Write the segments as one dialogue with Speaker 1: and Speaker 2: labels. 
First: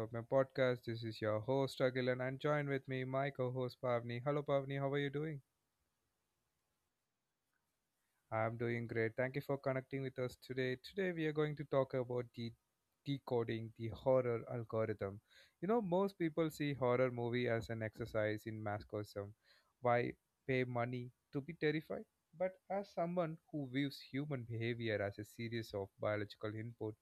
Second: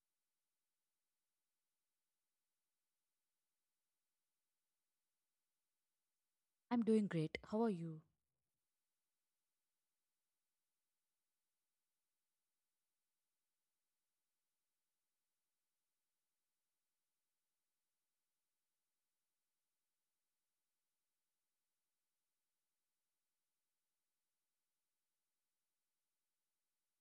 Speaker 1: of my podcast. This is your host Agilan and join with me my co-host Pavni. Hello Pavni, how are you doing?
Speaker 2: I'm doing great. How are you?
Speaker 1: I'm doing great. Thank you for connecting with us today. Today, we are going to talk about the decoding the horror algorithm. You know, most people see horror movie as an exercise in masochism. Why pay money to be terrified? But as someone who views human behavior as a series of biological input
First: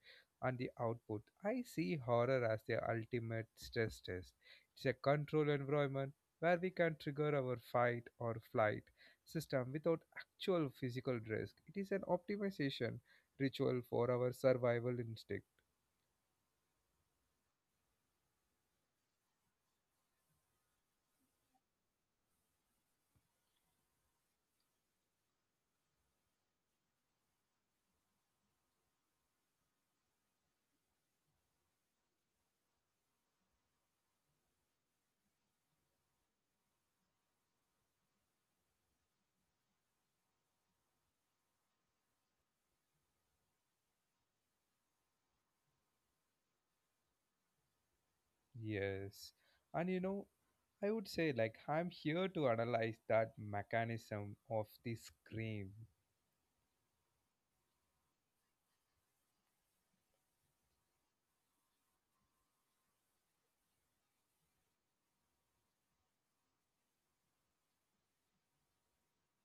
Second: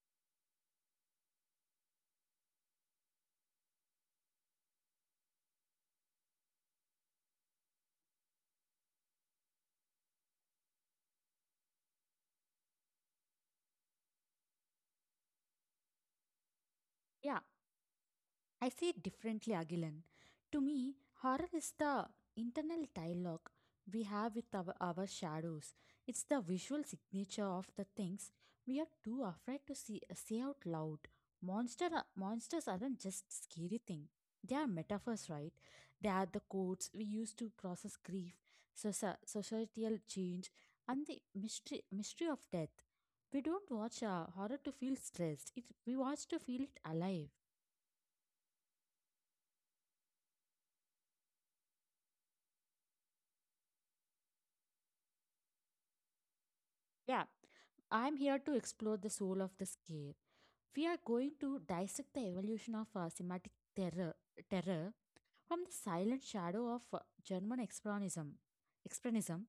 Speaker 1: and the output, I see horror as the ultimate stress test. It's a control environment where we can trigger our fight or flight system without actual physical risk. It is an optimization ritual for our survival instinct.
Speaker 2: Yeah, I see it differently, Agilan. To me, horror is the internal dialogue we have with our shadows. It's the visual signature of the things we are too afraid to see, say out loud. Monsters aren't just scary thing. They are metaphors, right? They are the codes we use to process grief, societal change, and the mystery of death. We don't watch horror to feel stressed. We watch to feel it alive.
Speaker 1: Yes. And you know, I would say, like, I'm here to analyze that mechanism of the scream.
Speaker 2: Yeah, I'm here to explore the soul of the scare. We are going to dissect the evolution of semantic terror from the silent shadow of German expressionism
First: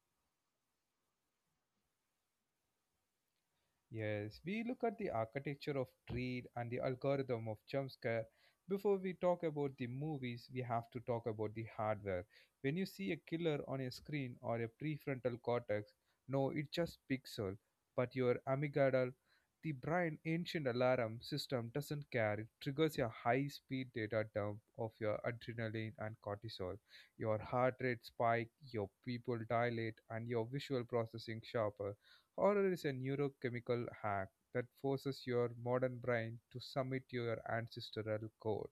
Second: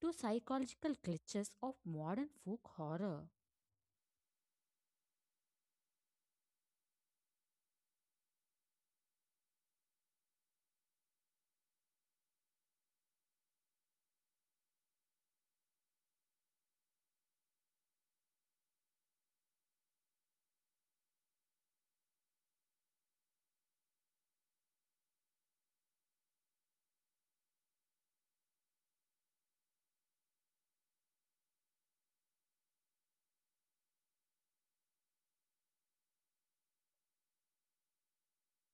Speaker 2: to psychological glitches of modern folk horror.
Speaker 1: Yes, we look at the architecture of dread and the algorithm of jump scare. Before we talk about the movies, we have to talk about the hardware. When you see a killer on a screen or a prefrontal cortex, no, it's just pixel, but your amygdala, the brain ancient alarm system doesn't care. It triggers a high-speed data dump of your adrenaline and cortisol. Your heart rate spike, your pupil dilate, and your visual processing sharp. Horror is a neurochemical hack that forces your modern brain to submit to your ancestral code.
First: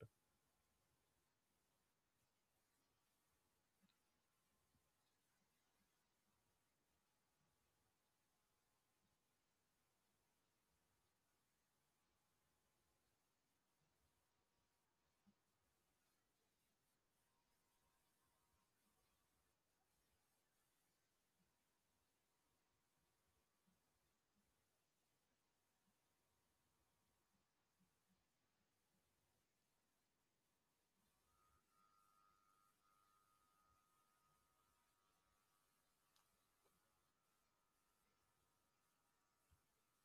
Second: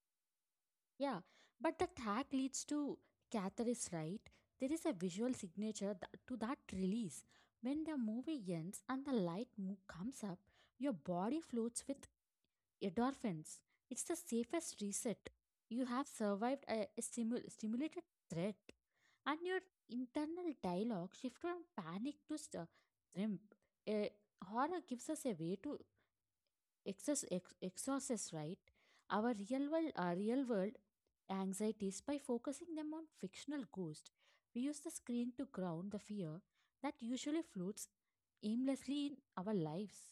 Speaker 2: Yeah, but the tag leads to catharsis, right? There is a visual signature to that release. When the movie ends and the light comes up, your body floats with endorphins. It's the safest reset. You have survived a simulated threat, and your internal dialogue shifts from panic to shrimp. A horror gives us a way to exorcist, right? Our real world anxieties by focusing them on fictional ghosts. We use the screen to ground the fear that usually floats aimlessly in our lives.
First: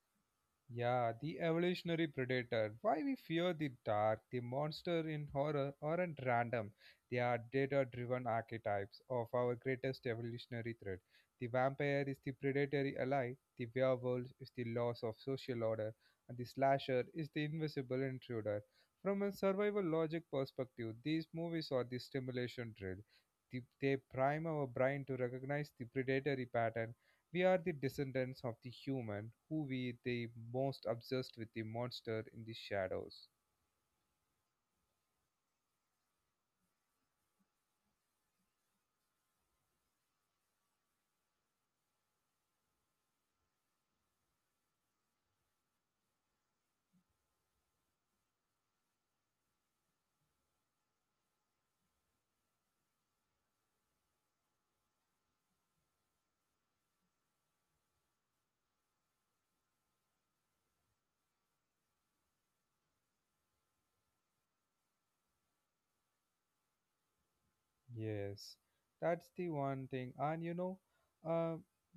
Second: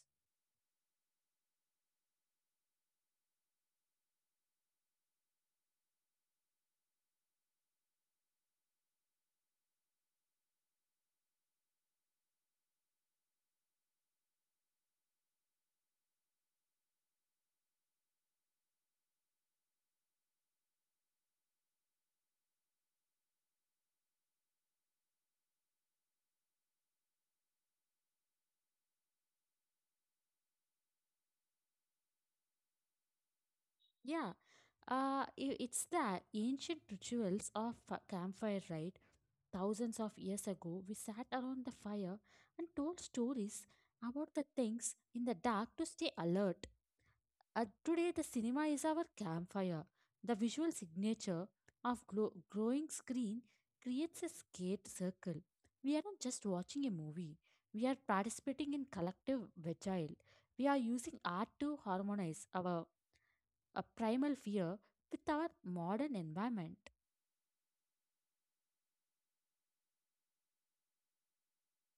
Speaker 1: Yeah, the evolutionary predator. Why we fear the dark, the monster in horror aren't random. They are data driven archetypes of our greatest evolutionary threat. The vampire is the predatory ally, the werewolf is the loss of social order, and the slasher is the invisible intruder. From a survival logic perspective, these movies are the stimulation drill. They prime our brain to recognize the predatory pattern. We are the descendants of the human who were the most obsessed with the monster in the shadows.
Speaker 2: Yeah, it's the ancient rituals of a campfire, right? Thousands of years ago, we sat around the fire and told stories about the things in the dark to stay alert. Today, the cinema is our campfire. The visual signature of growing screen creates a skate circle. We aren't just watching a movie, we are participating in collective vigil. We are using art to harmonize our a primal fear with our modern environment.
Speaker 1: Yes, that's the one thing. And you know, uh,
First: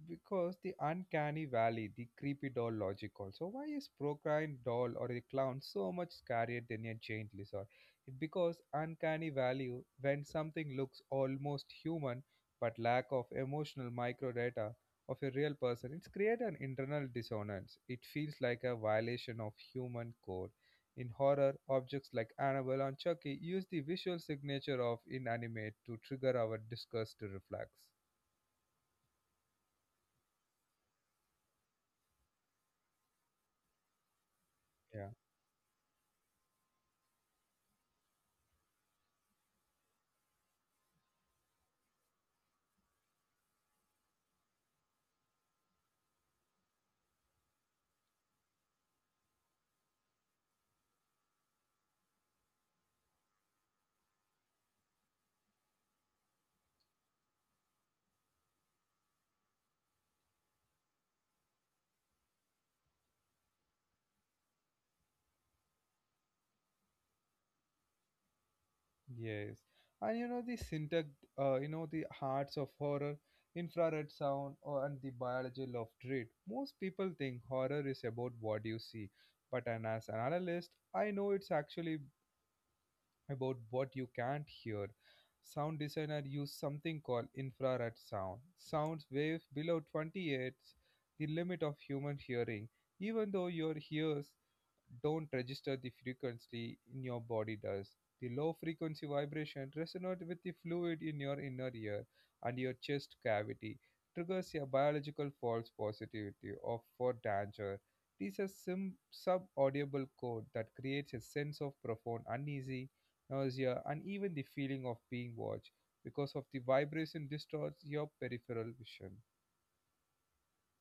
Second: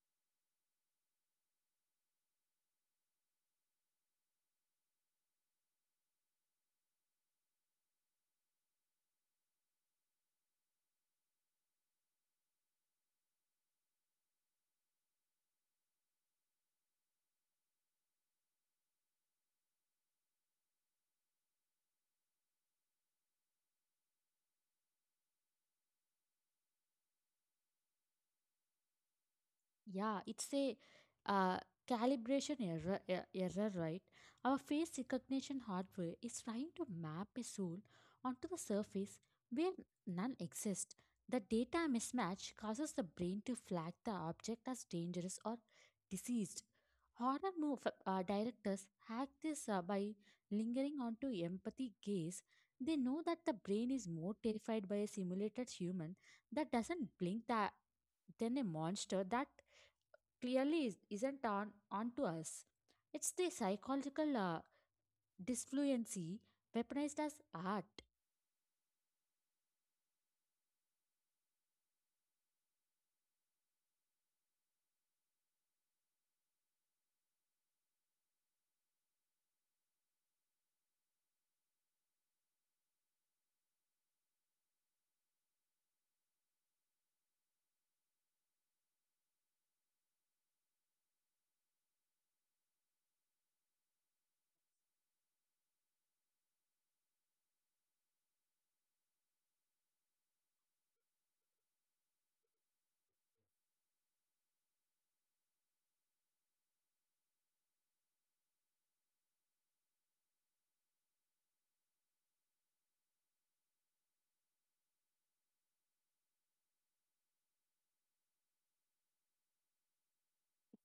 Speaker 1: because the uncanny valley, the creepy doll logic also. Why is Procryne doll or a clown so much scarier than a giant lizard? It because uncanny value when something looks almost human but lack of emotional micro data of a real person, it's create an internal dissonance. It feels like a violation of human code in horror, objects like Annabelle and Chucky use the visual signature of inanimate to trigger our disgust reflex.
Speaker 2: Yeah, it's a uh, calibration error, right? Our face
Speaker 1: Yeah.
Speaker 2: recognition hardware is trying to map a soul onto the surface where none exists. The data mismatch causes the brain to flag the object as dangerous or diseased. Horror move, directors hack this by lingering onto empathy gaze. They know that the brain is more terrified by a simulated human that doesn't blink than a monster that clearly isn't on onto us. It's the psychological disfluency weaponized as art.
Speaker 1: Yes. And you know the syntax, you know the hearts of horror, infrared sound, or and the biology of dread. Most people think horror is about what you see, but as an analyst, I know it's actually about what you can't hear. Sound designer use something called infrared sound. Sounds wave below 28, the limit of human hearing, even though your ears don't register the frequency in your body does. The low frequency vibration resonates with the fluid in your inner ear and your chest cavity, triggers a biological false positivity of for danger. This is a sub-audible code that creates a sense of profound uneasy nausea, and even the feeling of being watched because of the vibration distorts your peripheral vision.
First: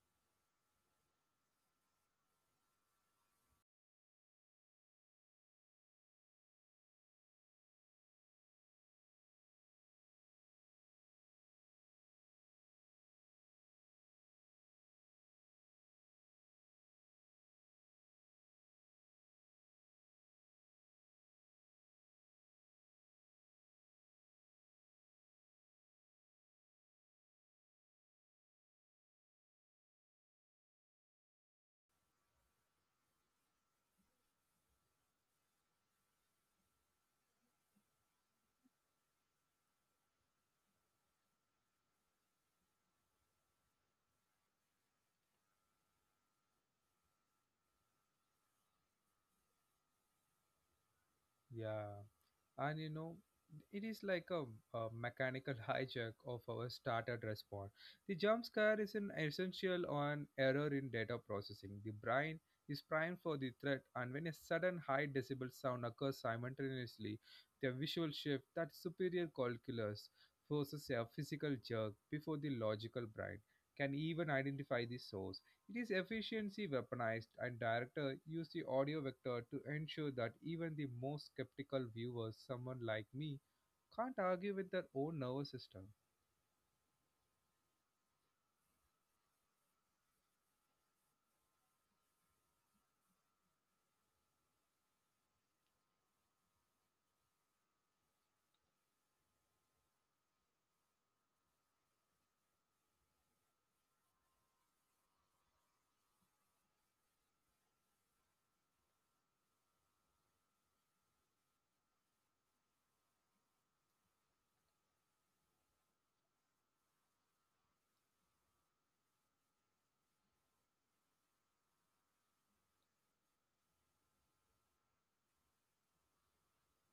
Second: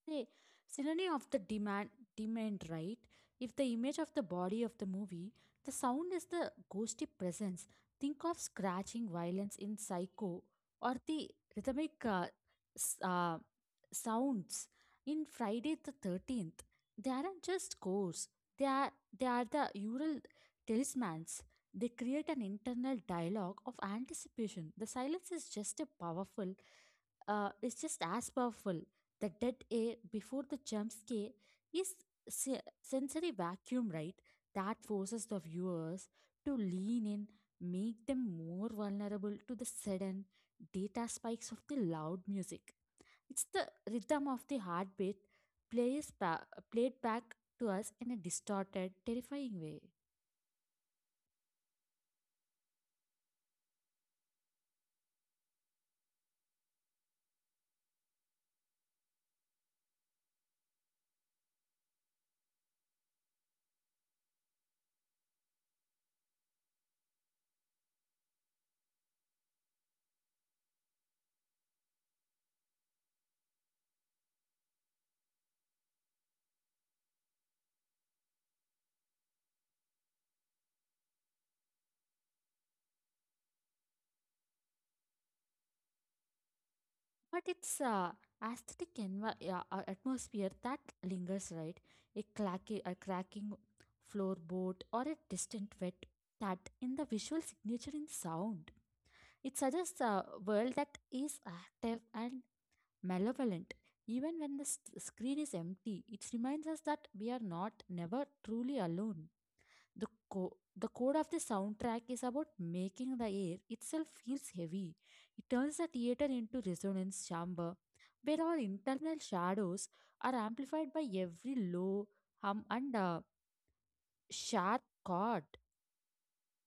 Speaker 2: The synonym of the demand, right? If the image of the body of the movie, the sound is the ghosty presence. Think of scratching violence in Psycho or the rhythmic s- uh, sounds in Friday the 13th. They aren't just scores; they are, they are the ural talismans. They create an internal dialogue of anticipation. The silence is just a powerful, it's just as powerful. The dead air before the jump scare is sensory vacuum, right? That forces the viewers to lean in, make them more vulnerable to the sudden data spikes of the loud music. It's the rhythm of the heartbeat plays ba- played back to us in a distorted, terrifying way.
Speaker 1: Yeah, and you know, it is like a mechanical hijack of our started response. The jump scare is an essential on error in data processing. The brain is primed for the threat, and when a sudden high decibel sound occurs simultaneously, the visual shift that superior calculus forces a physical jerk before the logical brain can even identify the source. It is efficiency weaponized, and director use the audio vector to ensure that even the most skeptical viewers, someone like me, can't argue with their own nervous system.
Speaker 2: But it's a aesthetic atmosphere that lingers, right? A cracking floorboard or a distant wet cat in the visual signature in sound. It suggests a world that is active and malevolent. Even when the screen is empty, it reminds us that we are not never truly alone. The code of the soundtrack is about making the air itself feels heavy. It turns the theater into resonance chamber where our internal shadows are amplified by every low hum and sharp chord.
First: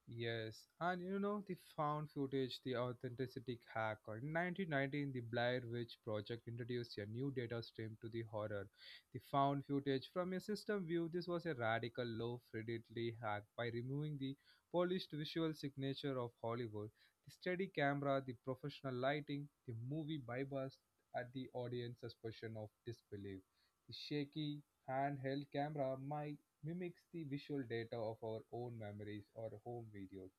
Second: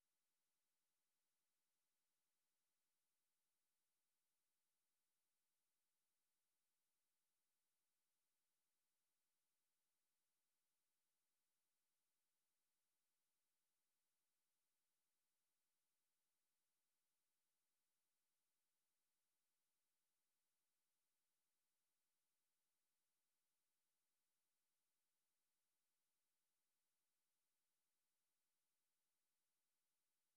Speaker 1: Yes, and you know the found footage, the authenticity hack. Or in 1919, the Blair Witch Project introduced a new data stream to the horror. The found footage from a system view. This was a radical, low fidelity hack. By removing the polished visual signature of Hollywood, the steady camera, the professional lighting, the movie bypass at the audience suspension of disbelief, the shaky handheld camera. My mimics the visual data of our own memories or home videos.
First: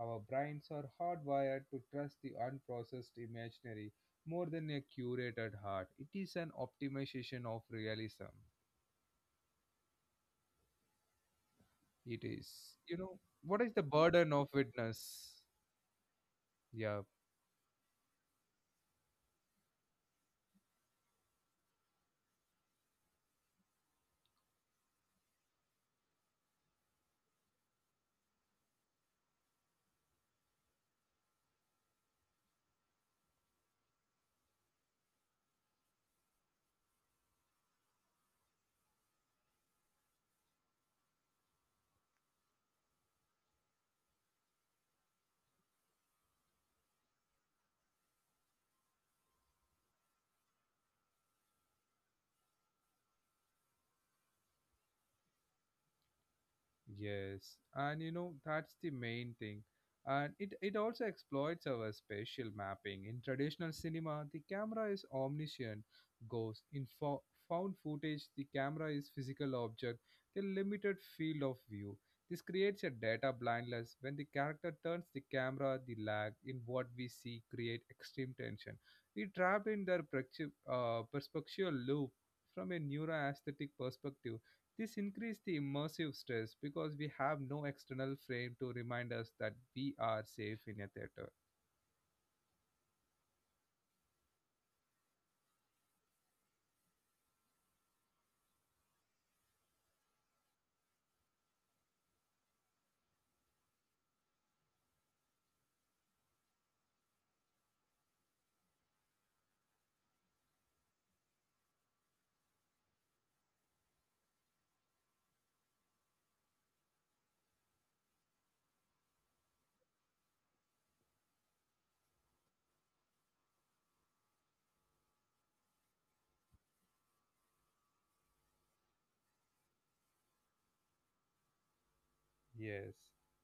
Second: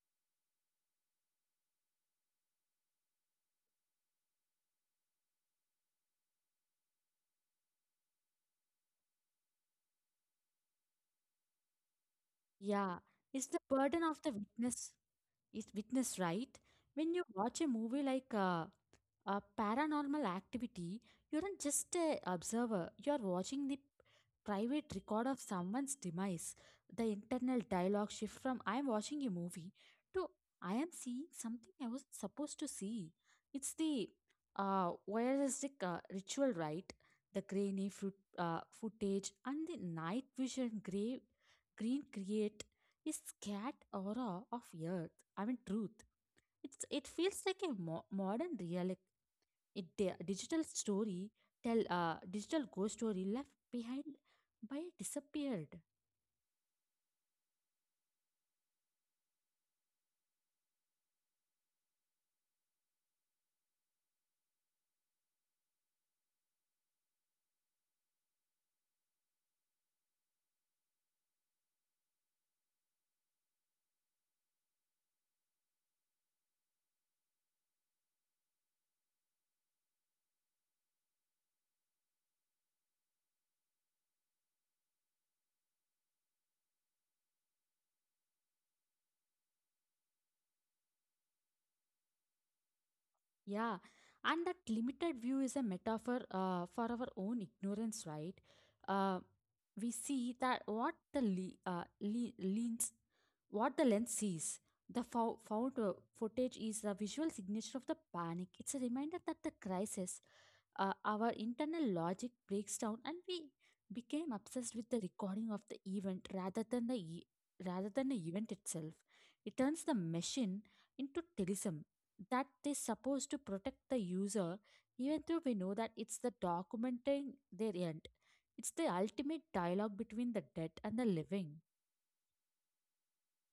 Speaker 1: Our brains are hardwired to trust the unprocessed imaginary more than a curated heart. It is an optimization of realism. It is,
Speaker 2: Yeah,
Speaker 1: you know,
Speaker 2: it's the
Speaker 1: what is the
Speaker 2: burden of the
Speaker 1: burden of
Speaker 2: witness
Speaker 1: witness?
Speaker 2: is witness, right? When
Speaker 1: Yeah.
Speaker 2: you watch a movie like a paranormal activity, you aren't just a observer. You are watching the private record of someone's demise. The internal dialogue shift from I am watching a movie to I am seeing something I wasn't supposed to see. It's the voyeuristic ritual, right? The footage and the night vision gray, green create a scared aura of fear, I mean, truth. It feels like a modern digital story tell digital ghost story left behind by a disappeared.
Speaker 1: Yes, and you know that's the main thing. And it also exploits our spatial mapping. In traditional cinema, the camera is omniscient, ghost. In found footage, the camera is physical object, the limited field of view. This creates a data blindness. When the character turns the camera, the lag in what we see create extreme tension. We trapped in their perspective, perspectual loop from a neuroaesthetic perspective. This increased the immersive stress because we have no external frame to remind us that we are safe in a theater.
Speaker 2: Yeah, and that limited view is a metaphor for our own ignorance, right? Uh, we see that what the lens sees, the found footage is the visual signature of the panic. It's a reminder that the crisis, our internal logic breaks down, and we became obsessed with the recording of the event rather than the event itself. It turns the machine into terrorism that they supposed to protect the user, even though we know that it's the documenting their end. It's the ultimate dialogue between the dead and the living.
Speaker 1: Yes.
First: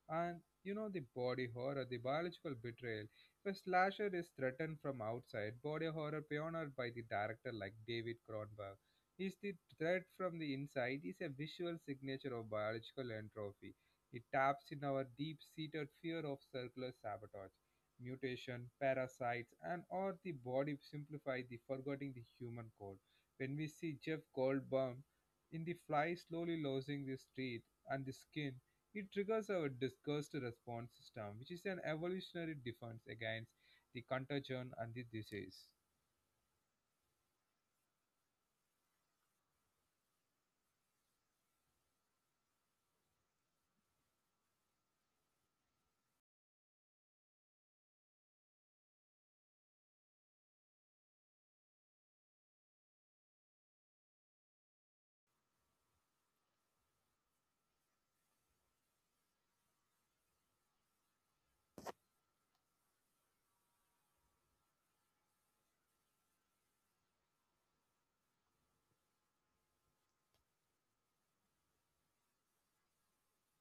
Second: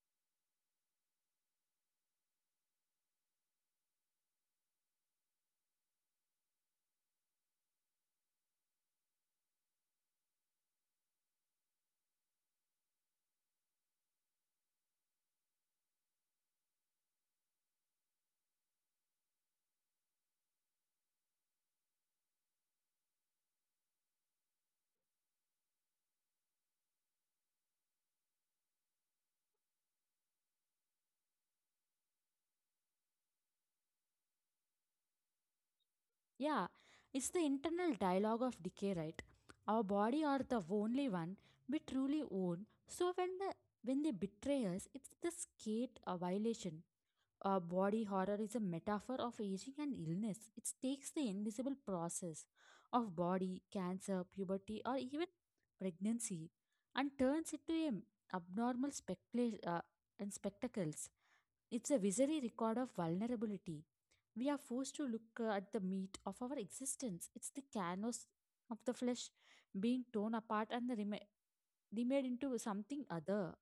Speaker 1: And you know the body horror, the biological betrayal. If a slasher is threatened from outside, body horror pioneered by the director like David Cronenberg is the threat from the inside is a visual signature of biological entropy. It taps in our deep-seated fear of circular sabotage, mutation, parasites, and or the body simplify the forgetting the human code. When we see Jeff Goldblum in the fly slowly losing the teeth and the skin, it triggers our disgust response system, which is an evolutionary defense against the contagion and the disease.
Speaker 2: Yeah, it's the internal dialogue of decay, right? Our body are the only one we truly own, so when they betray us, it's the skate a violation. Body horror is a metaphor of aging and illness. It takes the invisible process of body, cancer, puberty, or even pregnancy and turns it to an abnormal specula- and spectacles. It's a visionary record of vulnerability. We are forced to look at the meat of our existence. It's the canvas of the flesh being torn apart and the remade into something other.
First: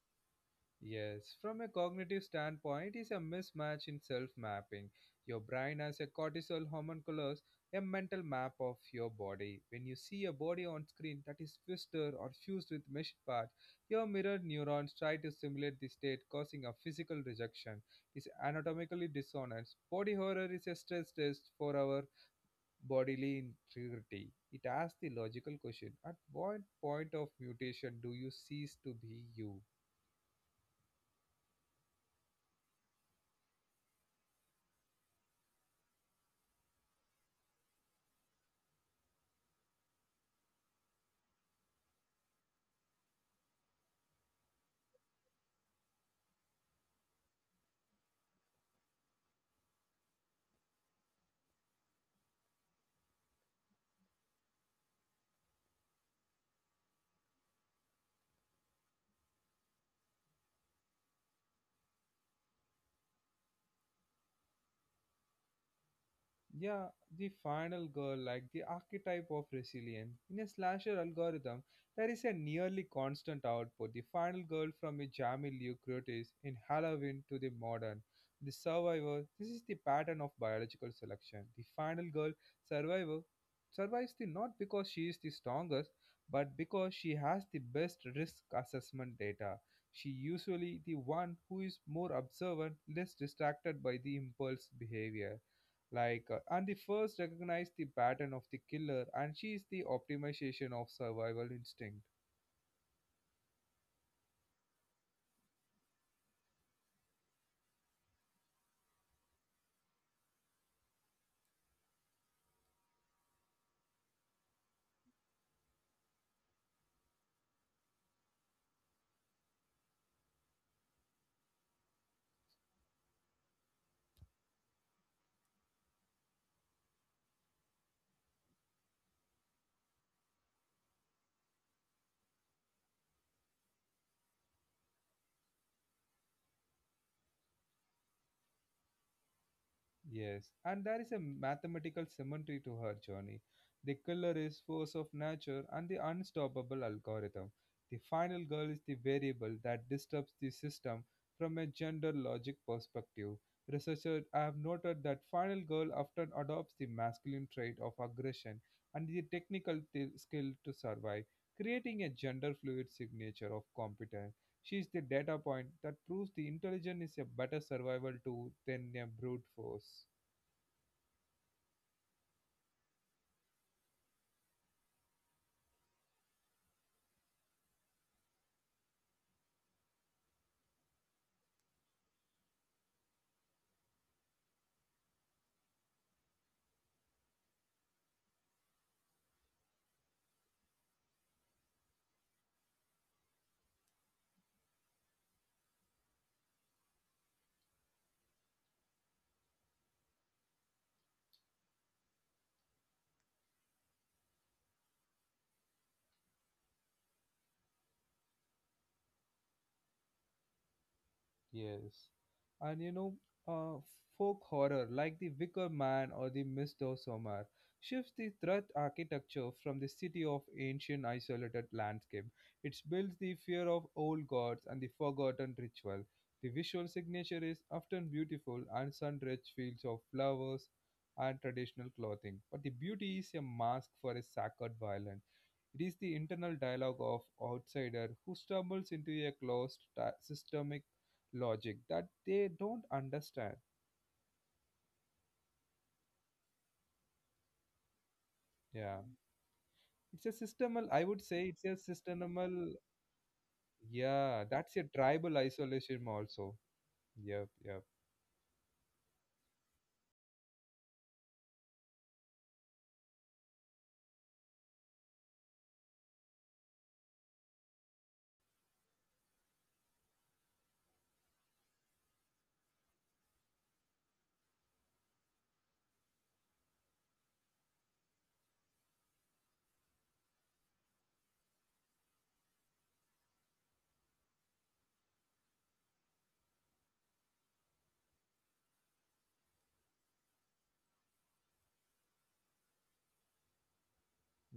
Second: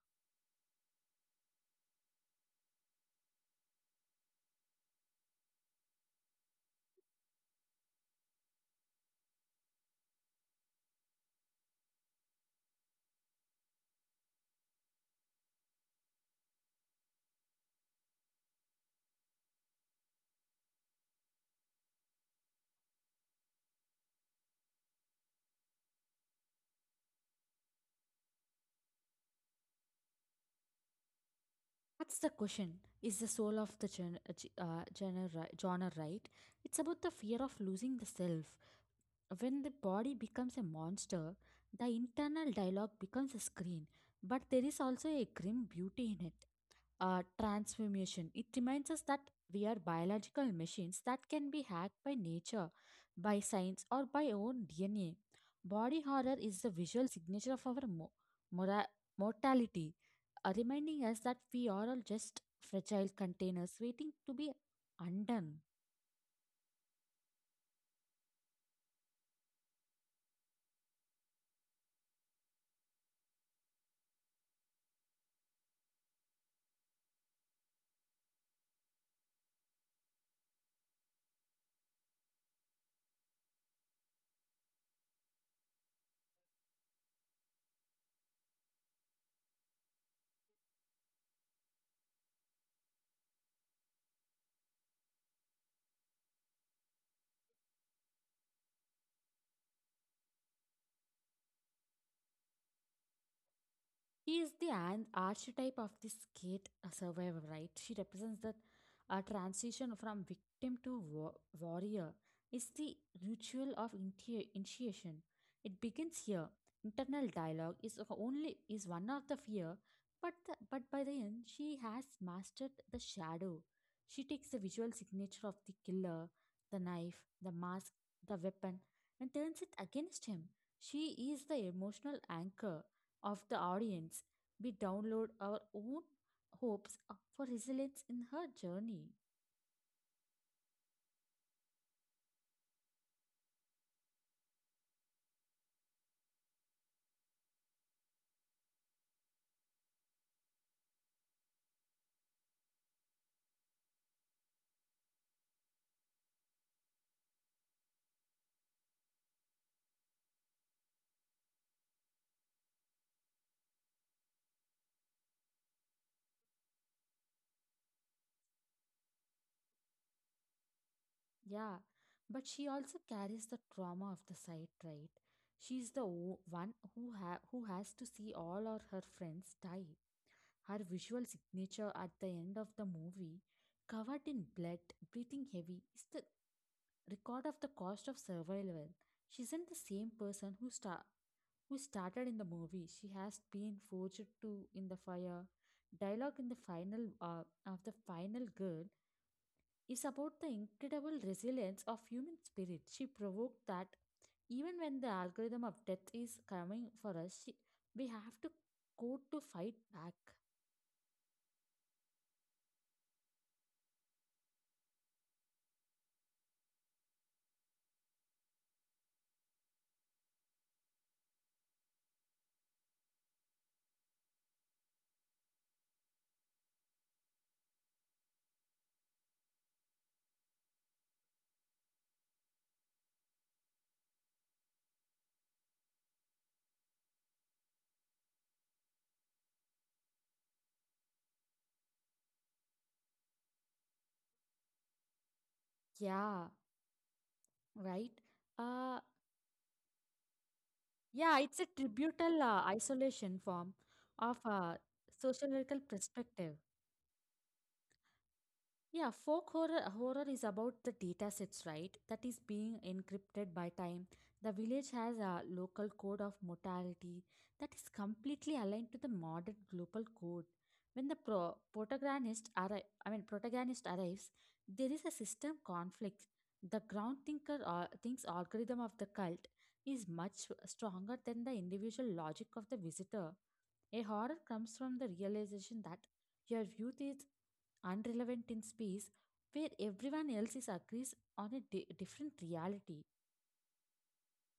Speaker 1: Yes, from a cognitive standpoint, it's a mismatch in self-mapping. Your brain has a cortisol hormone, colors a mental map of your body. When you see a body on screen that is twisted or fused with mesh parts, your mirrored neurons try to simulate the state, causing a physical rejection. It's anatomically dissonance. Body horror is a stress test for our bodily integrity. It asks the logical question at what point of mutation do you cease to be you?
Speaker 2: That's the question. Is the soul of the genre, right? It's about the fear of losing the self. When the body becomes a monster, the internal dialogue becomes a screen. But there is also a grim beauty in it transformation. It reminds us that we are biological machines that can be hacked by nature, by science, or by our own DNA. Body horror is the visual signature of our mora- mortality, reminding us that we are all just fragile containers waiting to be undone.
Speaker 1: Yeah, the final girl, like the archetype of resilience. In a slasher algorithm, there is a nearly constant output. The final girl from a Jamie Lee Curtis in Halloween to the modern, the survivor. This is the pattern of biological selection. The final girl survivor survives the not because she is the strongest, but because she has the best risk assessment data. She usually the one who is more observant, less distracted by the impulse behavior like and the first recognize the pattern of the killer and she is the optimization of survival instinct.
Speaker 2: He is the archetype of the skate survivor, right? She represents that transition from victim to warrior. It's the ritual of initiation. It begins here. Internal dialogue is only is one of the fear, but by the end she has mastered the shadow. She takes the visual signature of the killer, the knife, the mask, the weapon, and turns it against him. She is the emotional anchor of the audience, we download our own hopes up for resilience in her journey.
Speaker 1: Yes, and there is a mathematical symmetry to her journey. The killer is force of nature and the unstoppable algorithm. The final girl is the variable that disturbs the system from a gender logic perspective. Researchers have noted that final girl often adopts the masculine trait of aggression and the technical skill to survive, creating a gender fluid signature of competence. She is the data point that proves the intelligence is a better survival tool than a brute force.
Speaker 2: Yeah, but she also carries the trauma of the site, right? She's the one who has to see all of her friends die. Her visual signature at the end of the movie, covered in blood, breathing heavy, is the record of the cost of survival. She isn't the same person who started in the movie. She has been forged to in the fire. Dialogue in the final of the final girl is about the incredible resilience of human spirit. She provoked that even when the algorithm of death is coming for us, we have to go to fight back.
Speaker 1: Yes. And you know, uh, folk horror like The Wicker Man or The Mist of Somar shifts the threat architecture from the city of ancient isolated landscape. It builds the fear of old gods and the forgotten ritual. The visual signature is often beautiful and sun-drenched fields of flowers and traditional clothing, but the beauty is a mask for a sacred violence. It is the internal dialogue of outsider who stumbles into a closed systemic logic that they don't understand.
Speaker 2: Yeah, right. Uh,
Speaker 1: Yeah, it's a systemal. I would
Speaker 2: Yeah,
Speaker 1: say
Speaker 2: it's a
Speaker 1: it's a
Speaker 2: tributal
Speaker 1: systemal.
Speaker 2: isolation form of
Speaker 1: Yeah,
Speaker 2: a
Speaker 1: that's a tribal
Speaker 2: sociological
Speaker 1: isolation
Speaker 2: perspective.
Speaker 1: also. Yep, yep.
Speaker 2: Yeah, folk horror is about the data sets, right? That is being encrypted by time. The village has a local code of mortality that is completely aligned to the modern global code. When the protagonist, I mean, protagonist arrives, there is a system conflict. The ground thinker or thinks algorithm of the cult is much stronger than the individual logic of the visitor. A horror comes from the realization that your youth is unrelevant in space where everyone else is agrees on a different reality.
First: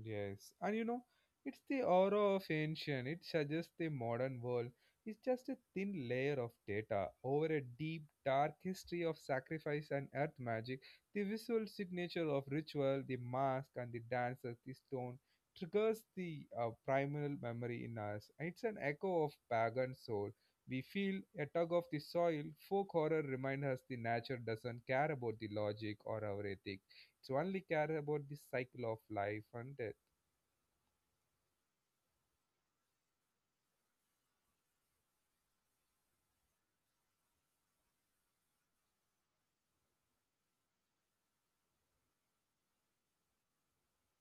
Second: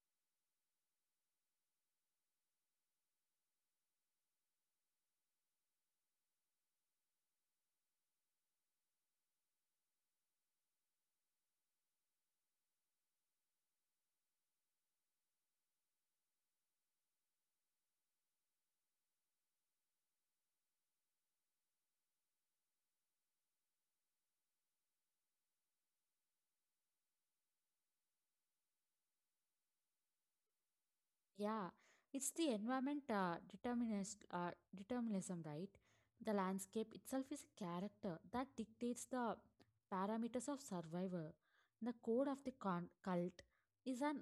Speaker 1: Yes, and you know, it's the aura of ancient. It suggests the modern world is just a thin layer of data over a deep, dark history of sacrifice and earth magic. The visual signature of ritual, the mask, and the dance the stone triggers the primal memory in us. It's an echo of pagan soul. We feel a tug of the soil. Folk horror reminds us the nature doesn't care about the logic or our ethic. It's only care about the cycle of life and death.
Speaker 2: Yeah, it's the environment determinism, right? The landscape itself is a character that dictates the parameters of survival. The code of the cult is an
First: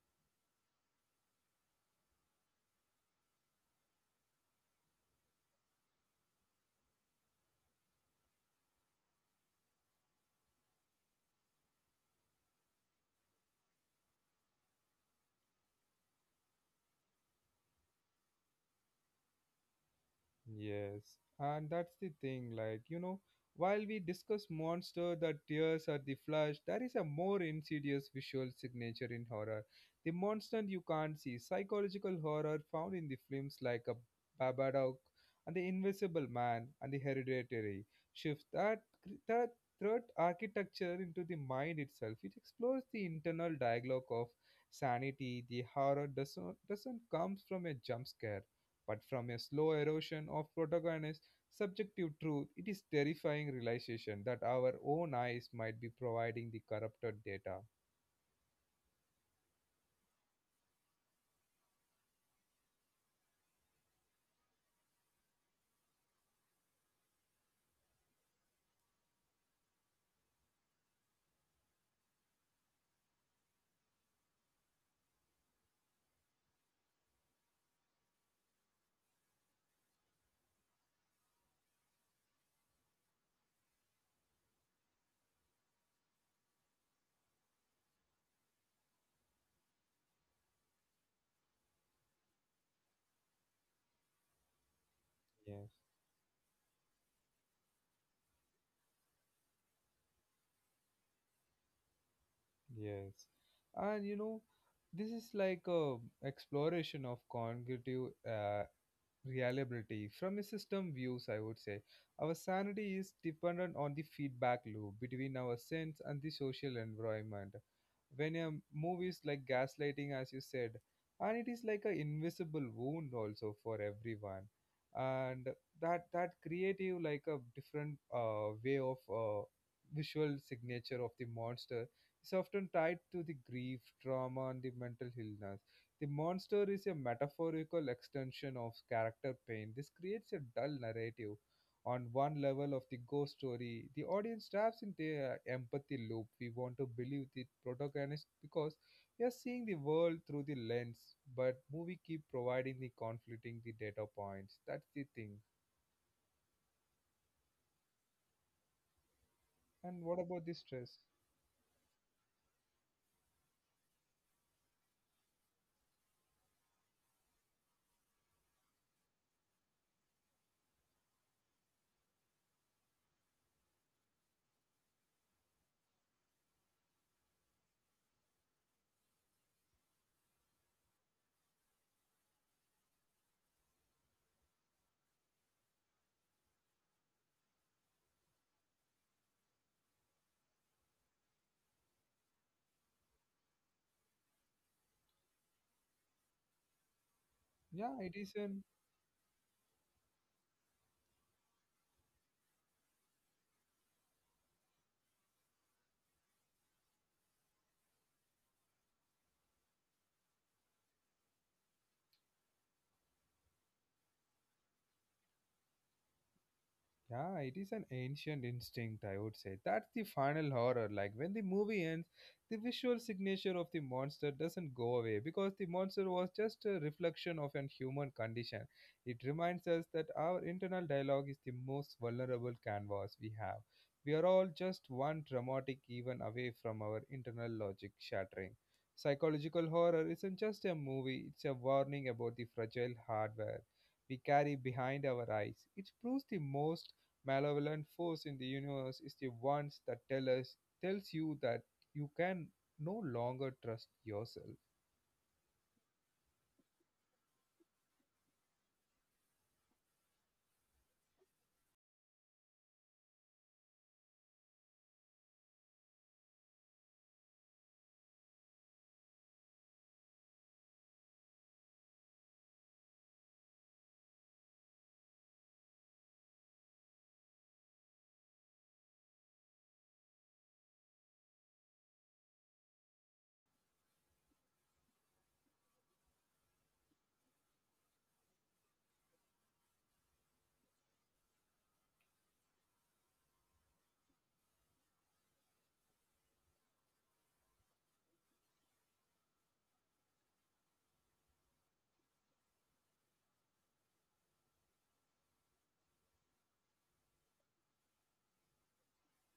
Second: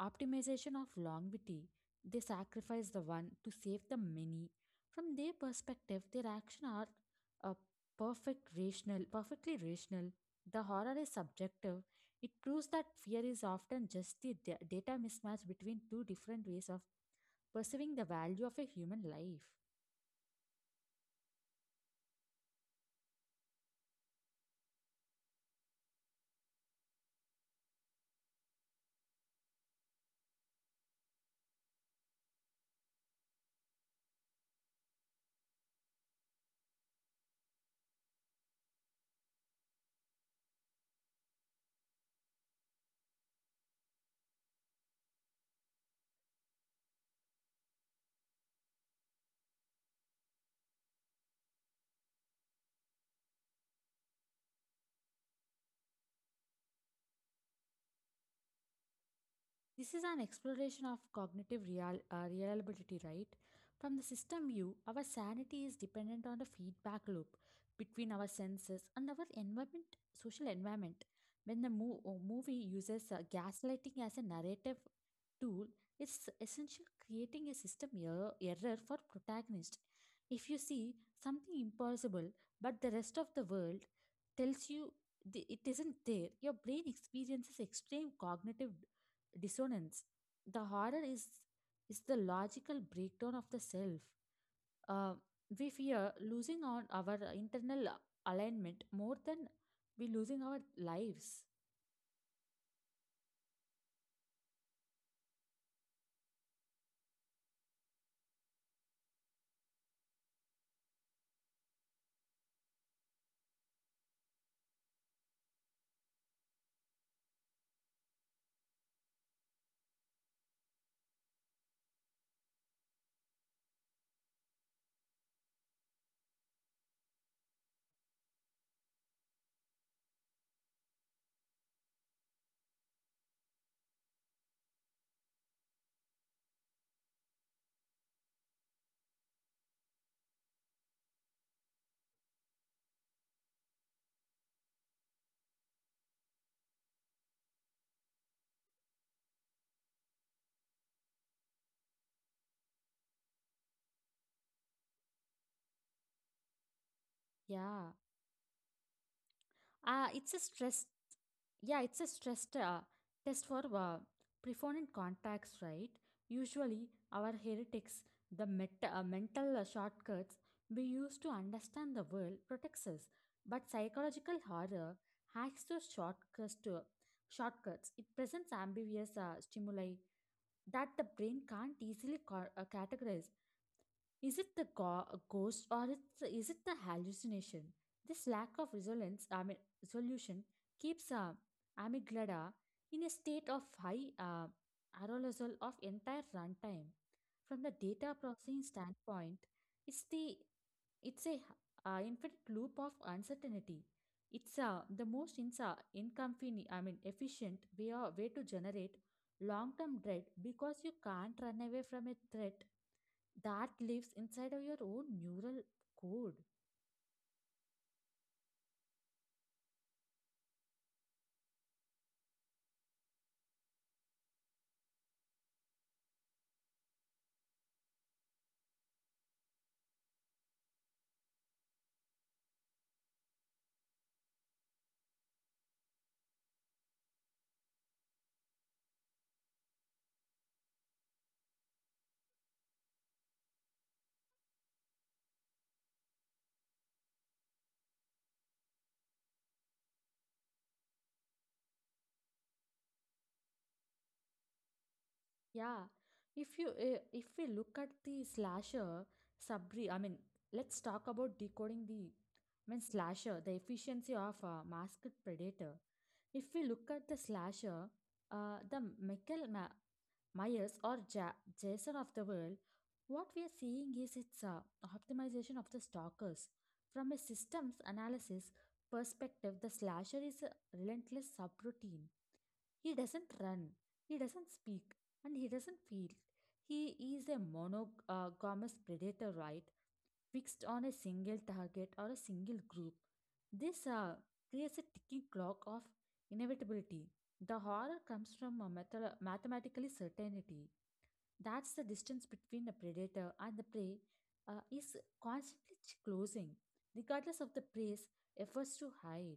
Speaker 2: optimization of longevity, they sacrifice the one to save the many. From their perspective, their action are a perfectly rational. The horror is subjective. It proves that fear is often just the data mismatch between two different ways of perceiving the value of a human life.
Speaker 1: Yes, and that's the thing, like, you know, while we discuss monster, the tears or the flash, there is a more insidious visual signature in horror. The monster you can't see, psychological horror found in the films like a Babadook and The Invisible Man and The Hereditary shifts that threat architecture into the mind itself. It explores the internal dialogue of sanity. The horror doesn't comes from a jump scare but from a slow erosion of protagonist subjective truth, it is terrifying realization that our own eyes might be providing the corrupted data.
Speaker 2: This is an exploration of cognitive reliability, right? From the system view, our sanity is dependent on the feedback loop between our senses and our environment, social environment. When the movie uses gaslighting as a narrative tool, it's essential creating a system error for protagonist. If you see something impossible, but the rest of the world tells you it isn't there, your brain experiences extreme cognitive dissonance. The horror is the logical breakdown of the self. uh,
Speaker 1: Yes,
Speaker 2: we fear losing on our internal alignment more than we losing our lives.
Speaker 1: yes. And you know, this is like a exploration of cognitive reliability from a system views, I would say. Our sanity is dependent on the feedback loop between our sense and the social environment. When a movie is like gaslighting, as you said, and it is like an invisible wound also for everyone. And that creative like a different way of visual signature of the monster is often tied to the grief, trauma, and the mental illness. The monster is a metaphorical extension of character pain. This creates a dull narrative. On one level of the ghost story, the audience traps in the empathy loop. We want to believe the protagonist because we are seeing the world through the lens, but movie keep providing the conflicting the data points. That's the thing.
Speaker 2: Yeah.
Speaker 1: And what
Speaker 2: It's a
Speaker 1: about the
Speaker 2: stress.
Speaker 1: stress?
Speaker 2: Yeah, it's a stress test for profound contacts, right? Usually, our heretics, the mental shortcuts we use to understand the world, protects us. But psychological horror hacks those shortcuts. Shortcuts. It presents ambiguous stimuli that the brain can't easily categorize. Is it the ghost or is it the hallucination? This lack of resolution keeps amygdala in a state of high arousal of entire runtime. From the
Speaker 1: Yeah, it
Speaker 2: data
Speaker 1: is a
Speaker 2: processing standpoint, it's the it's a infinite loop of uncertainty. It's the most efficient way to generate long-term dread because you can't run away from a threat that lives inside of your own neural code.
Speaker 1: Yeah, it is an ancient instinct, I would say. That's the final horror. Like when the movie ends, the visual signature of the monster doesn't go away because the monster was just a reflection of an human condition. It reminds us that our internal dialogue is the most vulnerable canvas we have. We are all just one dramatic even away from our internal logic shattering. Psychological horror isn't just a movie, it's a warning about the fragile hardware we carry behind our eyes. It proves the most malevolent force in the universe is the ones that tells you that you can no longer trust yourself.
Speaker 2: Yeah, if we look at the slasher Sabri, I mean, let's talk about decoding the slasher, the efficiency of a masked predator. If we look at the slasher, the Michael Myers or Jason of the world, what we are seeing is its optimization of the stalkers. From a systems analysis perspective, the slasher is a relentless subroutine. He doesn't run, he doesn't speak, and he doesn't feel. He is a monogamous predator, right? Fixed on a single target or a single group. This creates a ticking clock of inevitability. The horror comes from a mathematically certainty. That's the distance between the predator and the prey is constantly closing, regardless of the prey's efforts to hide.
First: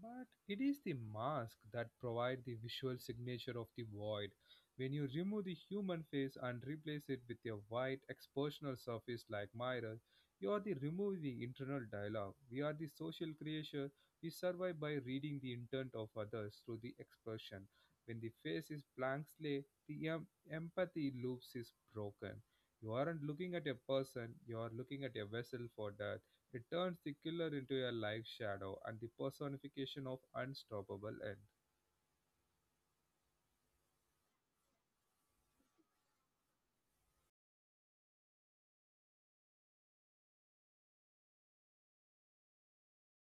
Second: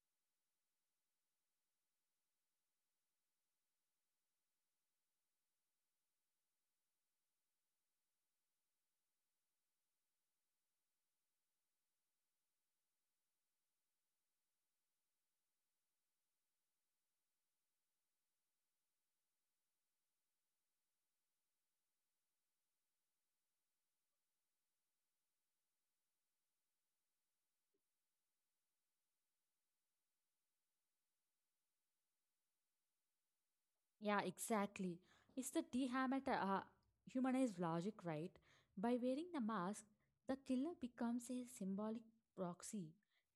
Speaker 1: But it is the mask that provide the visual signature of the void. When you remove the human face and replace it with a white expositional surface like mirror, you are the remove the internal dialogue. We are the social creature. We survive by reading the intent of others through the expression. When the face is blank slate, the empathy loops is broken. You aren't looking at a person, you are looking at a vessel for that. It turns the killer into a life shadow and the personification of unstoppable end.
Speaker 2: Yeah, exactly. It's the dehammer humanized logic, right? By wearing the mask, the killer becomes a symbolic proxy.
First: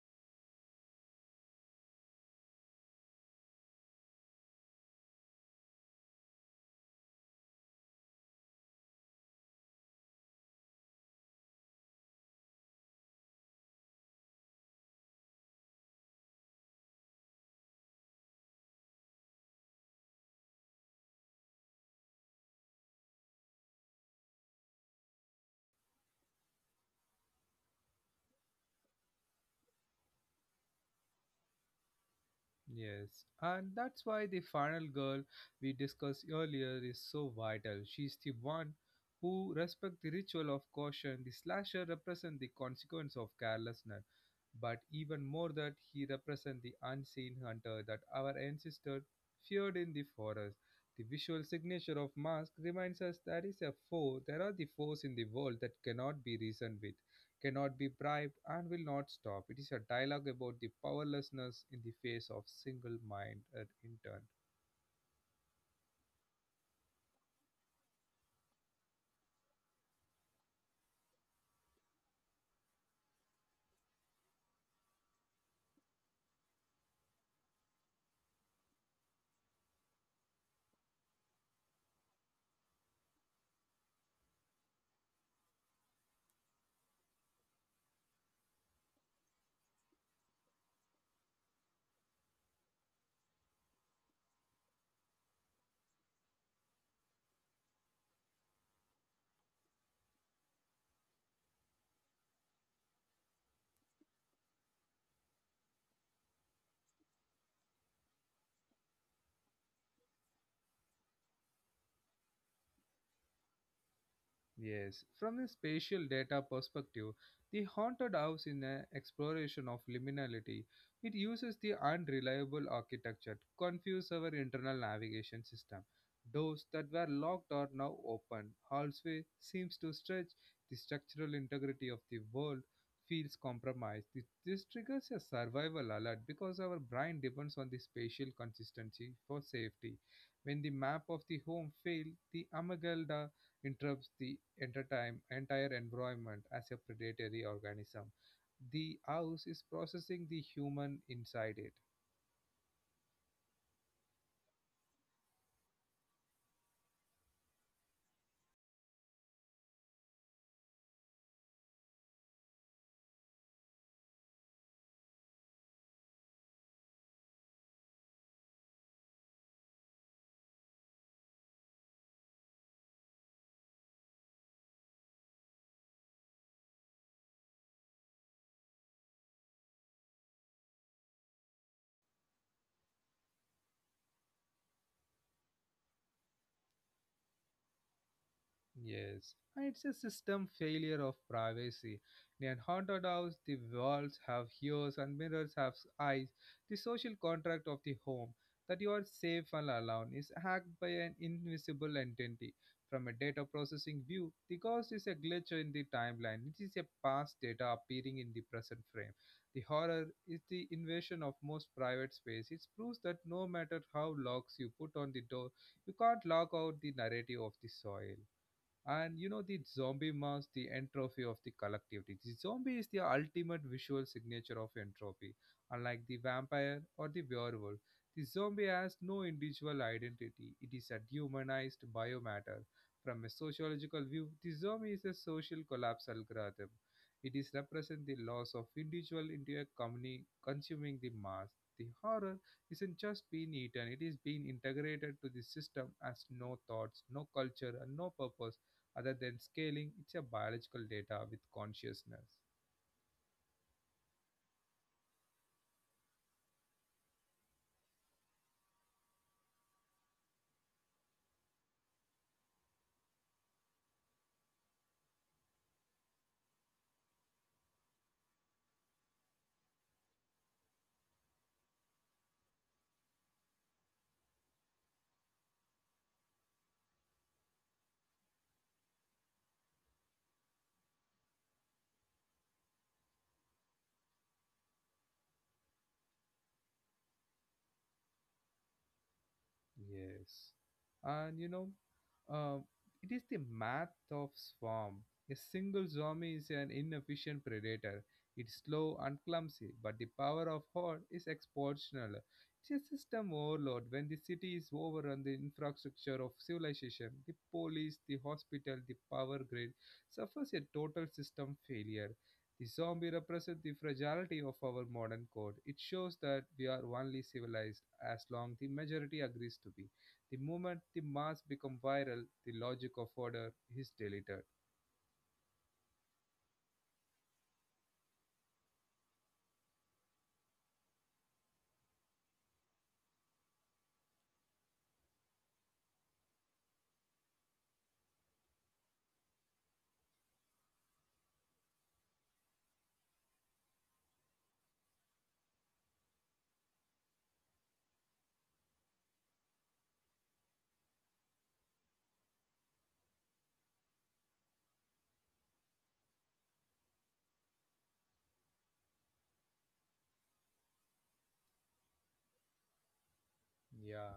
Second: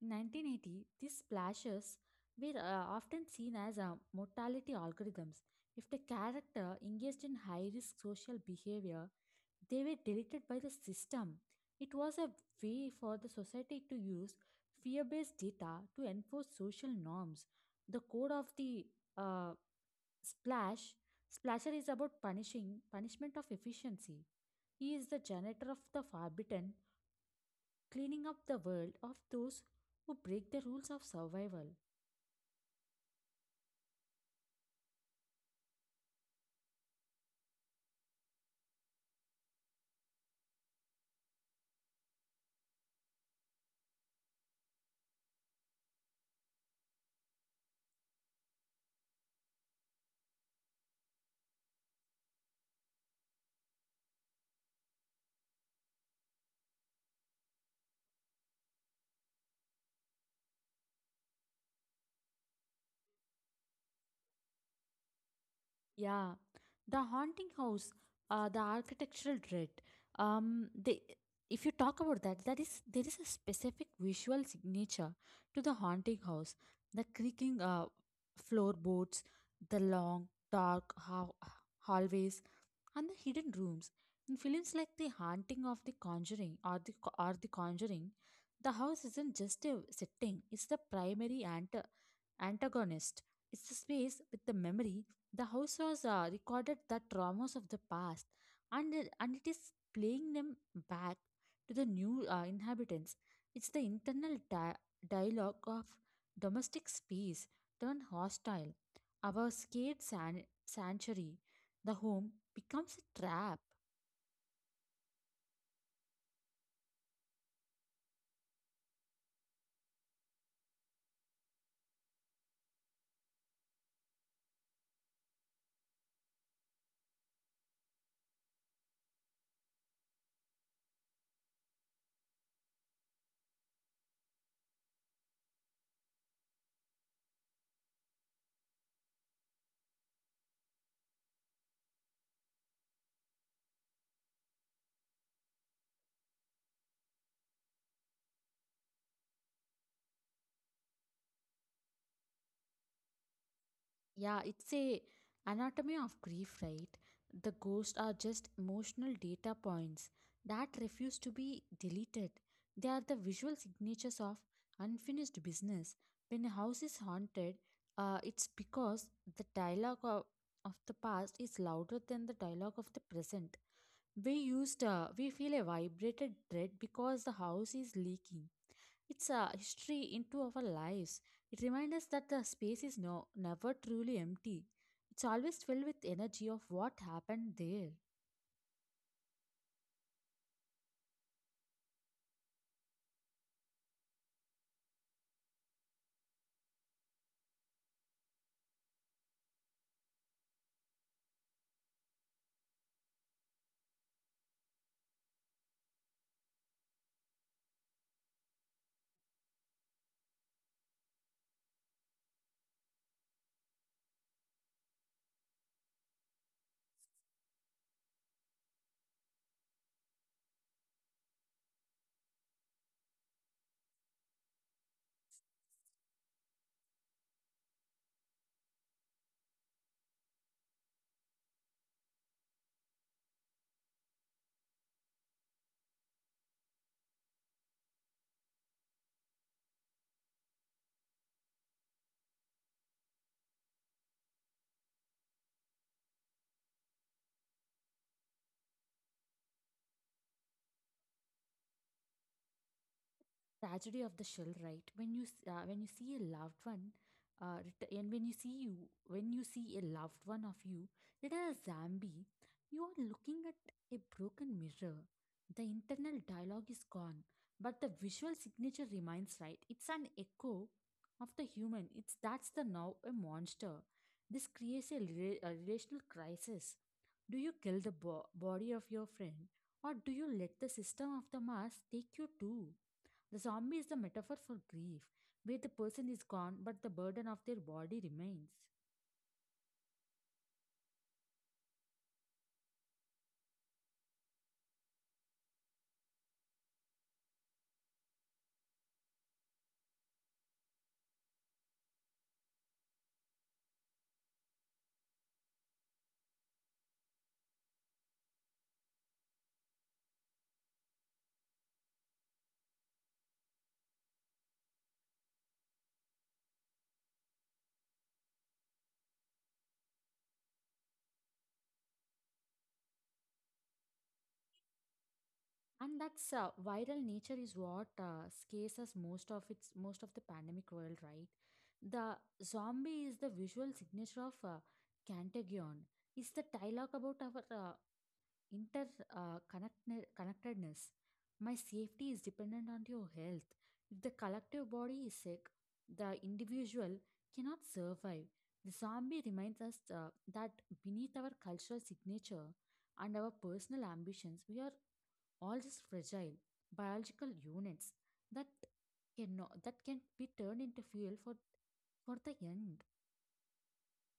Speaker 2: In 1980, these splashes were often seen as mortality algorithms. If the character engaged in high risk social behavior, they were deleted by the system. It was a way for the society to use fear based data to enforce social norms. The code of the uh, Splash. Splasher is about punishing punishment of efficiency. He is the janitor of the forbidden, cleaning up the world of those who break the rules of survival.
Speaker 1: Yes, and that's why the final girl we discussed earlier is so vital. She's the one who respects the ritual of caution. The slasher represents the consequence of carelessness, but even more that he represents the unseen hunter that our ancestors feared in the forest. The visual signature of mask reminds us there is a foe, there are the foes in the world that cannot be reasoned with, cannot be bribed, and will not stop. It is a dialogue about the powerlessness in the face of single minded intern.
Speaker 2: Yeah, the haunting house, the architectural dread. Um, they, if you talk about that, that is there is a specific visual signature to the haunting house. The creaking floorboards, the long dark hallways, and the hidden rooms in films like the haunting of the conjuring or the conjuring, the house isn't just a setting, it's the primary Antagonist, is the space with the memory. The house was recorded the traumas of the past, and it is playing them back to the new inhabitants. It's the internal dialogue of domestic space turned hostile. Our sanctuary, the home, becomes a trap.
Speaker 1: Yes, from a spatial data perspective, the haunted house is an exploration of liminality. It uses the unreliable architecture to confuse our internal navigation system. Doors that were locked are now open. Hallway seems to stretch. The structural integrity of the world feels compromised. This triggers a survival alert because our brain depends on the spatial consistency for safety. When the map of the home fails, the amygdala interrupts the entire environment as a predatory organism. The house is processing the human inside it.
Speaker 2: Yeah, it's a anatomy of grief, right? The ghosts are just emotional data points that refuse to be deleted. They are the visual signatures of unfinished business. When a house is haunted, it's because the dialogue of the past is louder than the dialogue of the present. We feel a vibrated dread because the house is leaking. It's a history into our lives. It reminds us that the space is never truly empty. It's always filled with energy of what happened there.
Speaker 1: Yes, and it's a system failure of privacy. In a haunted house, the walls have ears and mirrors have eyes. The social contract of the home, that you are safe and alone, is hacked by an invisible entity. From a data processing view, the ghost is a glitch in the timeline. It is a past data appearing in the present frame. The horror is the invasion of most private space. It proves that no matter how locks you put on the door, you can't lock out the narrative of the soil. And you know, the zombie mask, the entropy of the collectivity. The zombie is the ultimate visual signature of entropy. Unlike the vampire or the werewolf, the zombie has no individual identity. It is a dehumanized biomatter. From a sociological view, the zombie is a social collapse algorithm. It is represent the loss of individual into a company consuming the mass. The horror isn't just being eaten, it is being integrated to the system as no thoughts, no culture, and no purpose other than scaling. It's a biological data with consciousness.
Speaker 2: Tragedy of the shell, right? When you see a loved one ret- and when you see you when you see a loved one of you that are a zombie, you are looking at a broken mirror. The internal dialogue is gone, but the visual signature remains, right? It's an echo of the human. It's that's the now a monster. This creates a relational crisis. Do you kill the body of your friend, or do you let the system of the mass take you too? The zombie is the metaphor for grief, where the person is gone but the burden of their body remains.
Speaker 1: Yes. And you know, uh, it is the math of swarm. A single zombie is an inefficient predator. It's slow and clumsy, but the power of horde is exponential. It's a system overload. When the city is overrun, the infrastructure of civilization, the police, the hospital, the power grid, suffers a total system failure. The zombie represents the fragility of our modern code. It shows that we are only civilized as long the majority agrees to be. The moment the mass become viral, the logic of order is deleted.
Speaker 2: And that's viral nature is what scares us most, of its most of the pandemic world, right? The zombie is the visual signature of Cantagion. It's the dialogue about our inter connected connectedness. My safety is dependent on your health. If the collective body is sick, the individual cannot survive. The zombie reminds us that beneath our cultural signature and our personal ambitions, we are all just fragile biological units that cannot that can be turned into fuel for the end.
Speaker 1: Yeah.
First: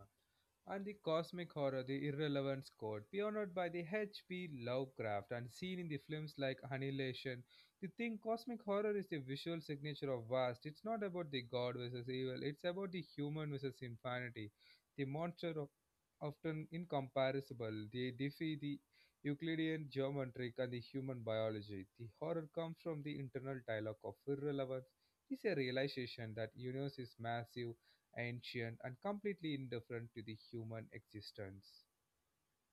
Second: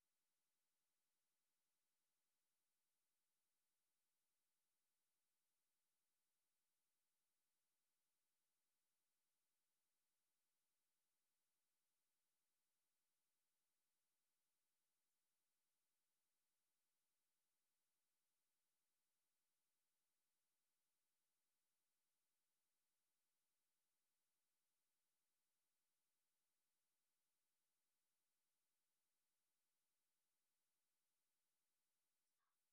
Speaker 1: And the cosmic horror, the irrelevance code pioneered by the HP Lovecraft and seen in the films like Annihilation, The Thing, cosmic horror is the visual signature of vast. It's not about the god versus evil, it's about the human versus infinity. The monster of, often incomparable, they defy the Euclidean geometric and the human biology. The horror comes from the internal dialogue of irrelevance. It's a realization that universe is massive, ancient, and completely indifferent to the human existence.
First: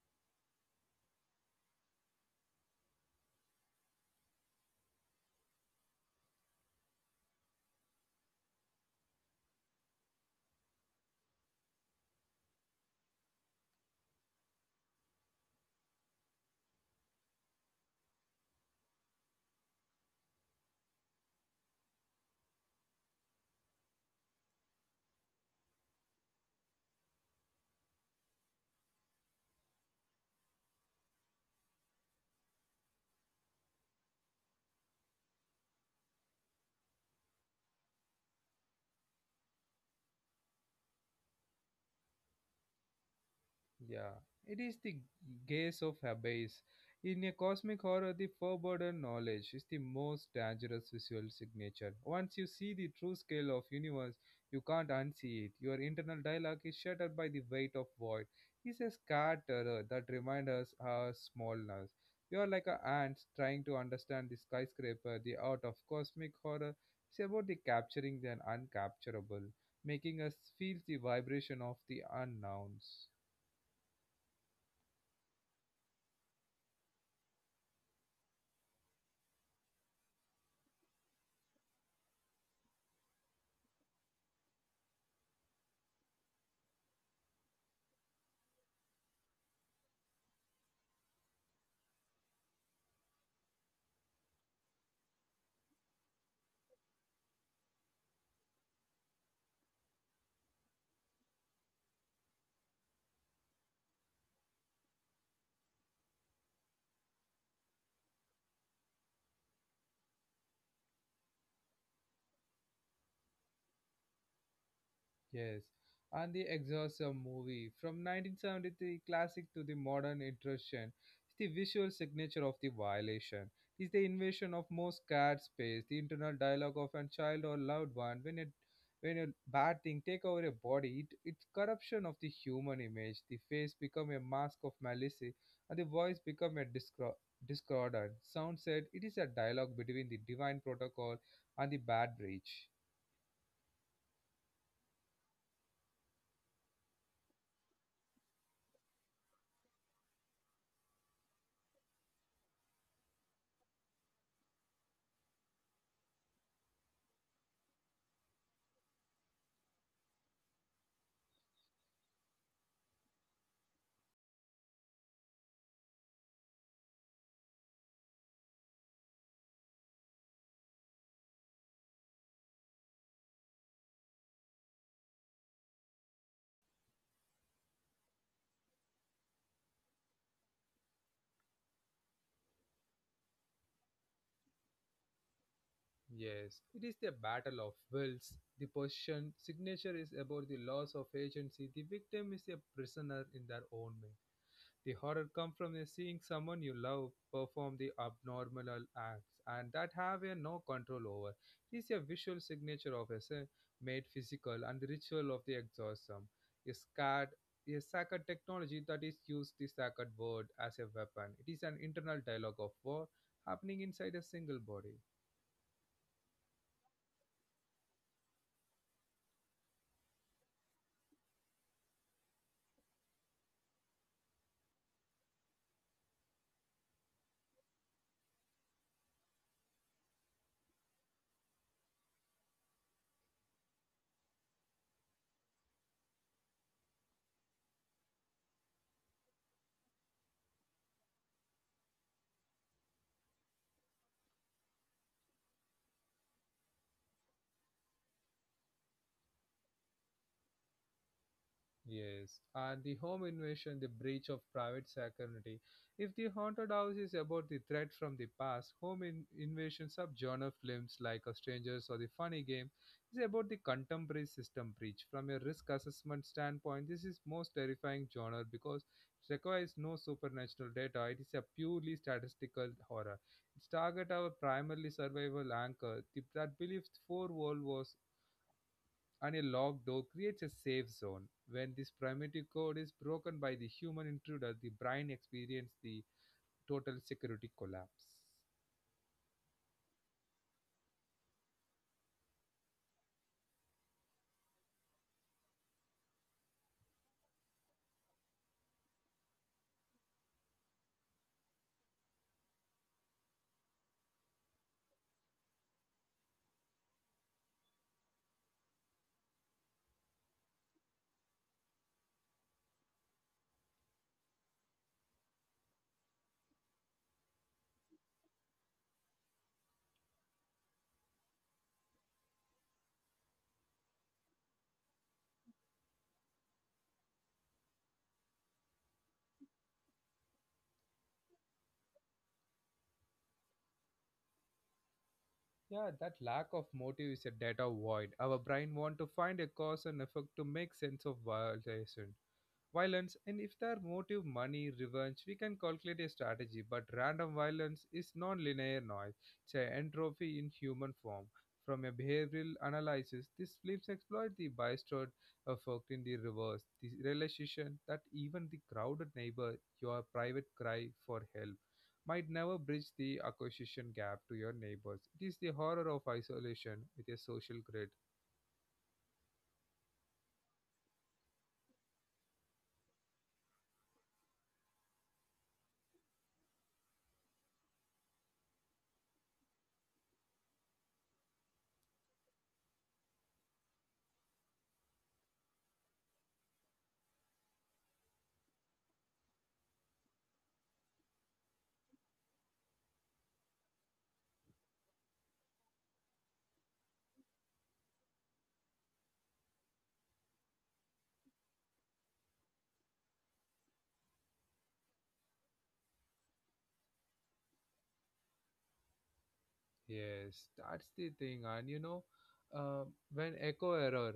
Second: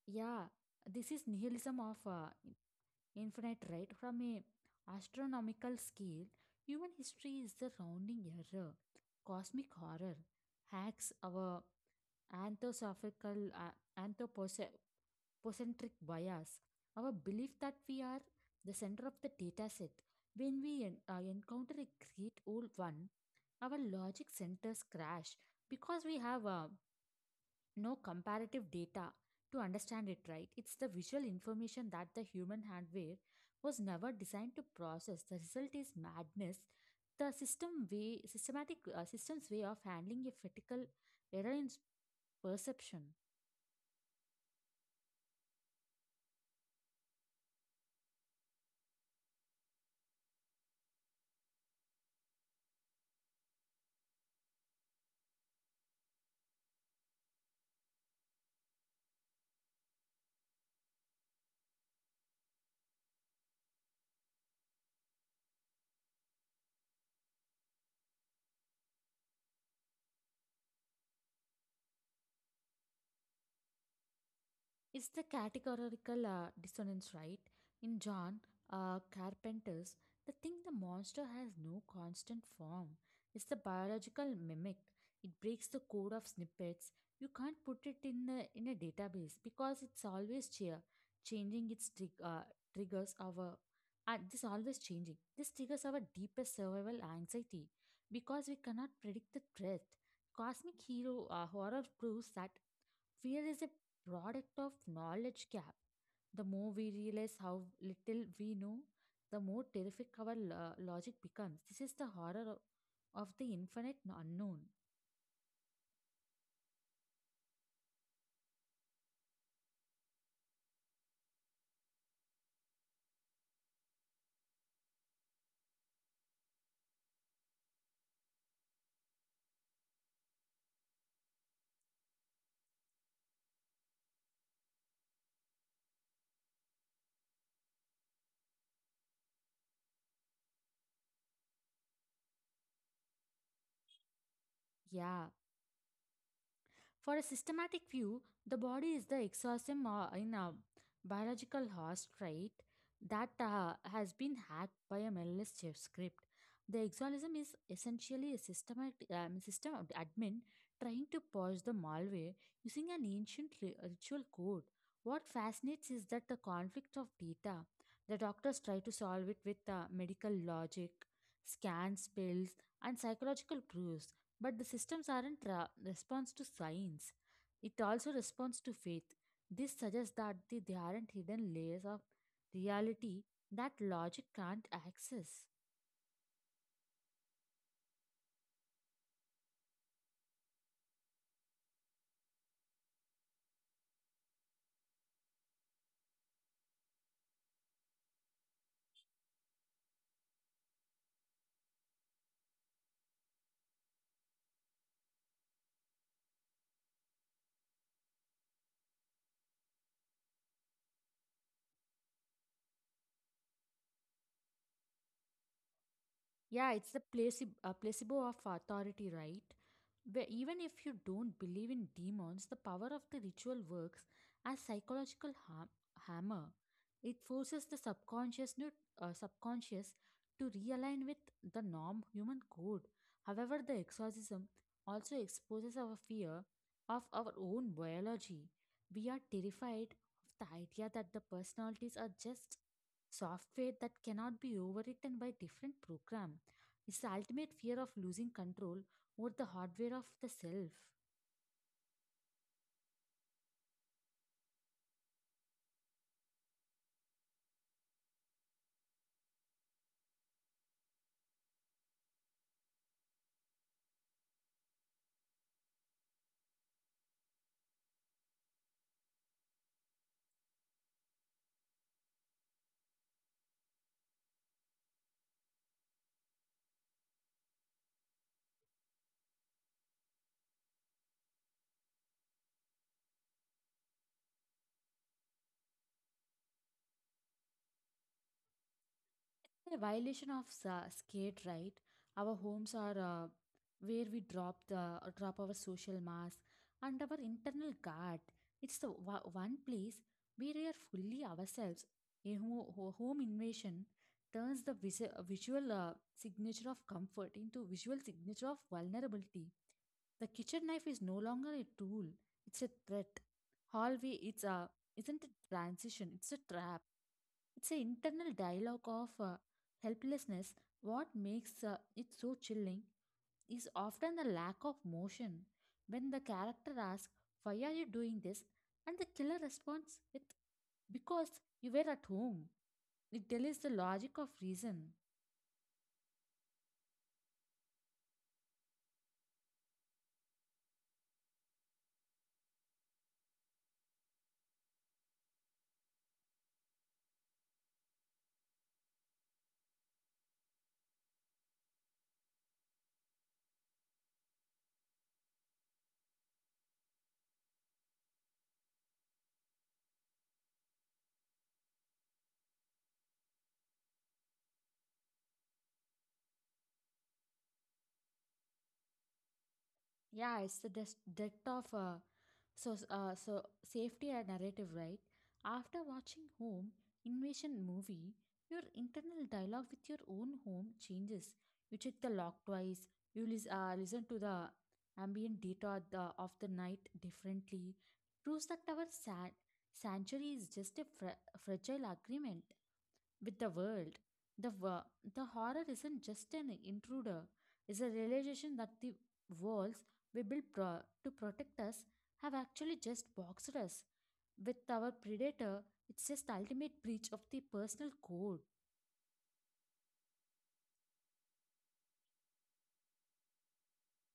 Speaker 2: Yeah, this is nihilism of infinite, right? From a astronomical scale, human history is the rounding error. Cosmic horror hacks our anthroposophical anthropocentric bias, our belief that we are the center of the data set. When we encounter a great old one, our logic centers crash because we have no comparative data to understand it, right. It's the visual information that the human hardware was never designed to process. The result is madness. The systematic system's way of handling a critical error in perception.
Speaker 1: Yeah, it is the gaze of abyss. In a cosmic horror, the forbidden knowledge is the most dangerous visual signature. Once you see the true scale of universe, you can't unsee it. Your internal dialogue is shattered by the weight of void. It's a scarred terror that reminds us our smallness. You are like an ant trying to understand the skyscraper. The art of cosmic horror is about the capturing the uncapturable, making us feel the vibration of the unknowns.
Speaker 2: It's the categorical dissonance, right? In John Carpenter's, the thing, the monster has no constant form. It's the biological mimic. It breaks the code of snippets. You can't put it in in a database because it's always changing its triggers our, this always changing. This triggers our deepest survival anxiety because we cannot predict the threat. Cosmic hero horror proves that fear is a product of knowledge gap. The more we realize how little we know, the more terrific our logic becomes. This is the horror of the infinite unknown.
Speaker 1: Yes, and the Exorcism movie from 1973 classic to the modern intrusion is the visual signature of the violation. It is the invasion of most cat space, the internal dialogue of a child or loved one when it, when a bad thing take over a body, it's corruption of the human image. The face become a mask of malice, and the voice become a discordant sound. Said it is a dialogue between the divine protocol and the bad breach.
Speaker 2: Yeah. For a systematic view, the body is the exosome in a biological host, right? That has been hacked by a malicious chef script. The exolism is essentially a system admin trying to purge the malware using an ancient ritual code. What fascinates is that the conflict of data. The doctors try to solve it with medical logic, scans, pills, and psychological proofs, but the systems aren't response to science. It also responds to faith. This suggests that the, they aren't hidden layers of reality that logic can't access.
Speaker 1: Yes, it is the battle of wills. The Persian signature is about the loss of agency. The victim is a prisoner in their own mind. The horror comes from the seeing someone you love perform the abnormal acts and that have a no control over. It is a visual signature of a sin made physical and the ritual of the exorcism. A sacred, a sacred technology that is used the sacred word as a weapon. It is an internal dialogue of war happening inside a single body.
Speaker 2: Yeah, it's the placebo of authority, right? Where even if you don't believe in demons, the power of the ritual works as psychological hammer. It forces the subconscious to realign with the norm human code. However, the exorcism also exposes our fear of our own biology. We are terrified of the idea that the personalities are just software that cannot be overwritten by different program. It's the ultimate fear of losing control over the hardware of the self.
Speaker 1: Yes, and the home invasion, the breach of private security. If the haunted house is about the threat from the past, home invasion subgenre films like A Strangers or The Funny Game is about the contemporary system breach. From a risk assessment standpoint, this is most terrifying genre because it requires no supernatural data. It is a purely statistical horror. Its target our primarily survival anchor that believes four world wars and a locked door creates a safe zone. When this primitive code is broken by the human intruder, the brain experiences the total security collapse.
Speaker 2: A violation of skate, right. Our homes are where we drop our social mask and our internal guard. It's the one place where we are fully ourselves. A home invasion turns the visual signature of comfort into visual signature of vulnerability. The kitchen knife is no longer a tool, it's a threat. Hallway, it's a isn't a transition, it's a trap. It's an internal dialogue of helplessness. What makes it so chilling is often the lack of motion. When the character asks, "Why are you doing this?" and the killer responds with, "Because you were at home." It delays the logic of reason.
Speaker 1: Yeah, that lack of motive is a data void. Our brain want to find a cause and effect to make sense of violation. violence. And if their motive money revenge, we can calculate a strategy, but random violence is non-linear noise. It's an entropy in human form. From a behavioral analysis, this flips exploit the bystander effect in the reverse, the realization that even the crowded neighbor your private cry for help might never bridge the acquisition gap to your neighbors. It is the horror of isolation with a social grid.
Speaker 2: Yeah, it's the depth of so safety and narrative, right? After watching Home Invasion movie, your internal dialogue with your own home changes. You check the lock twice. You listen to the ambient data the, of the night differently. Proves that our sanctuary is just a fragile agreement with the world. The, wo- the horror isn't just an intruder, it's a realization that the walls we build to protect us have actually just boxed us. With our predator, it's just ultimate breach of the personal code.
Speaker 1: Yes, that's the thing, and you know, uh, when echo error,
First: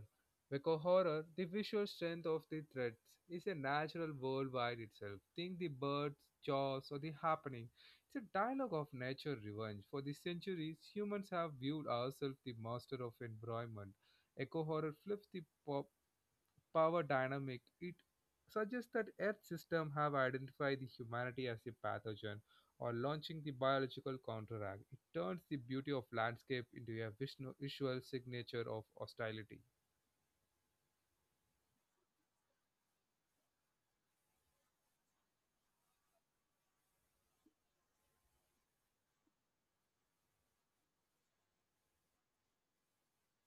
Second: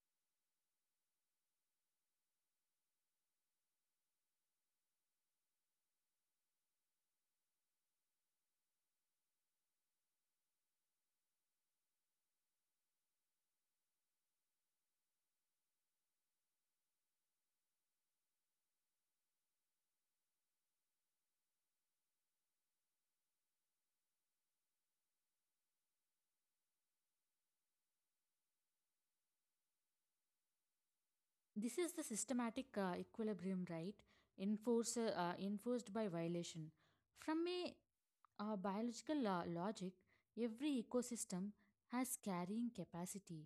Speaker 1: echo horror, the visual strength of the threats is a natural worldwide itself. Think The Birds, Jaws, or The Happening. It's a dialogue of nature revenge. For the centuries, humans have viewed ourselves the master of environment. Echo horror flips the pop power dynamic, it suggests that Earth system have identified the humanity as a pathogen or launching the biological counterattack. It turns the beauty of landscape into a visual signature of hostility.
Speaker 2: This is the systematic equilibrium, right? Enforced by violation. From a Our biological logic, every ecosystem has carrying capacity.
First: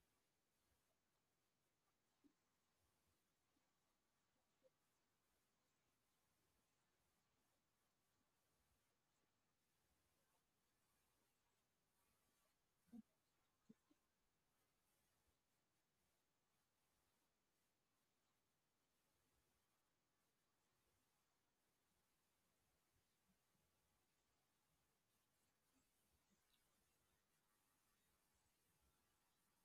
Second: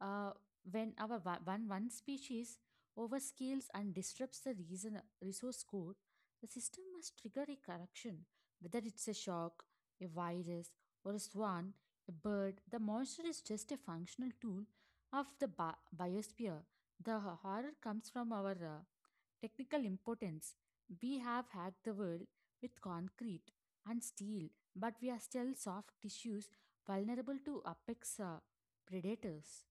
Speaker 2: Uh, when one, one species overscales and disrupts the resource code, the system must trigger a correction. Whether it's a shock, a virus, or a swan, a bird, the monster is just a functional tool of the biosphere. The horror comes from our technical impotence. We have hacked the world with concrete and steel, but we are still soft tissues vulnerable to apex predators.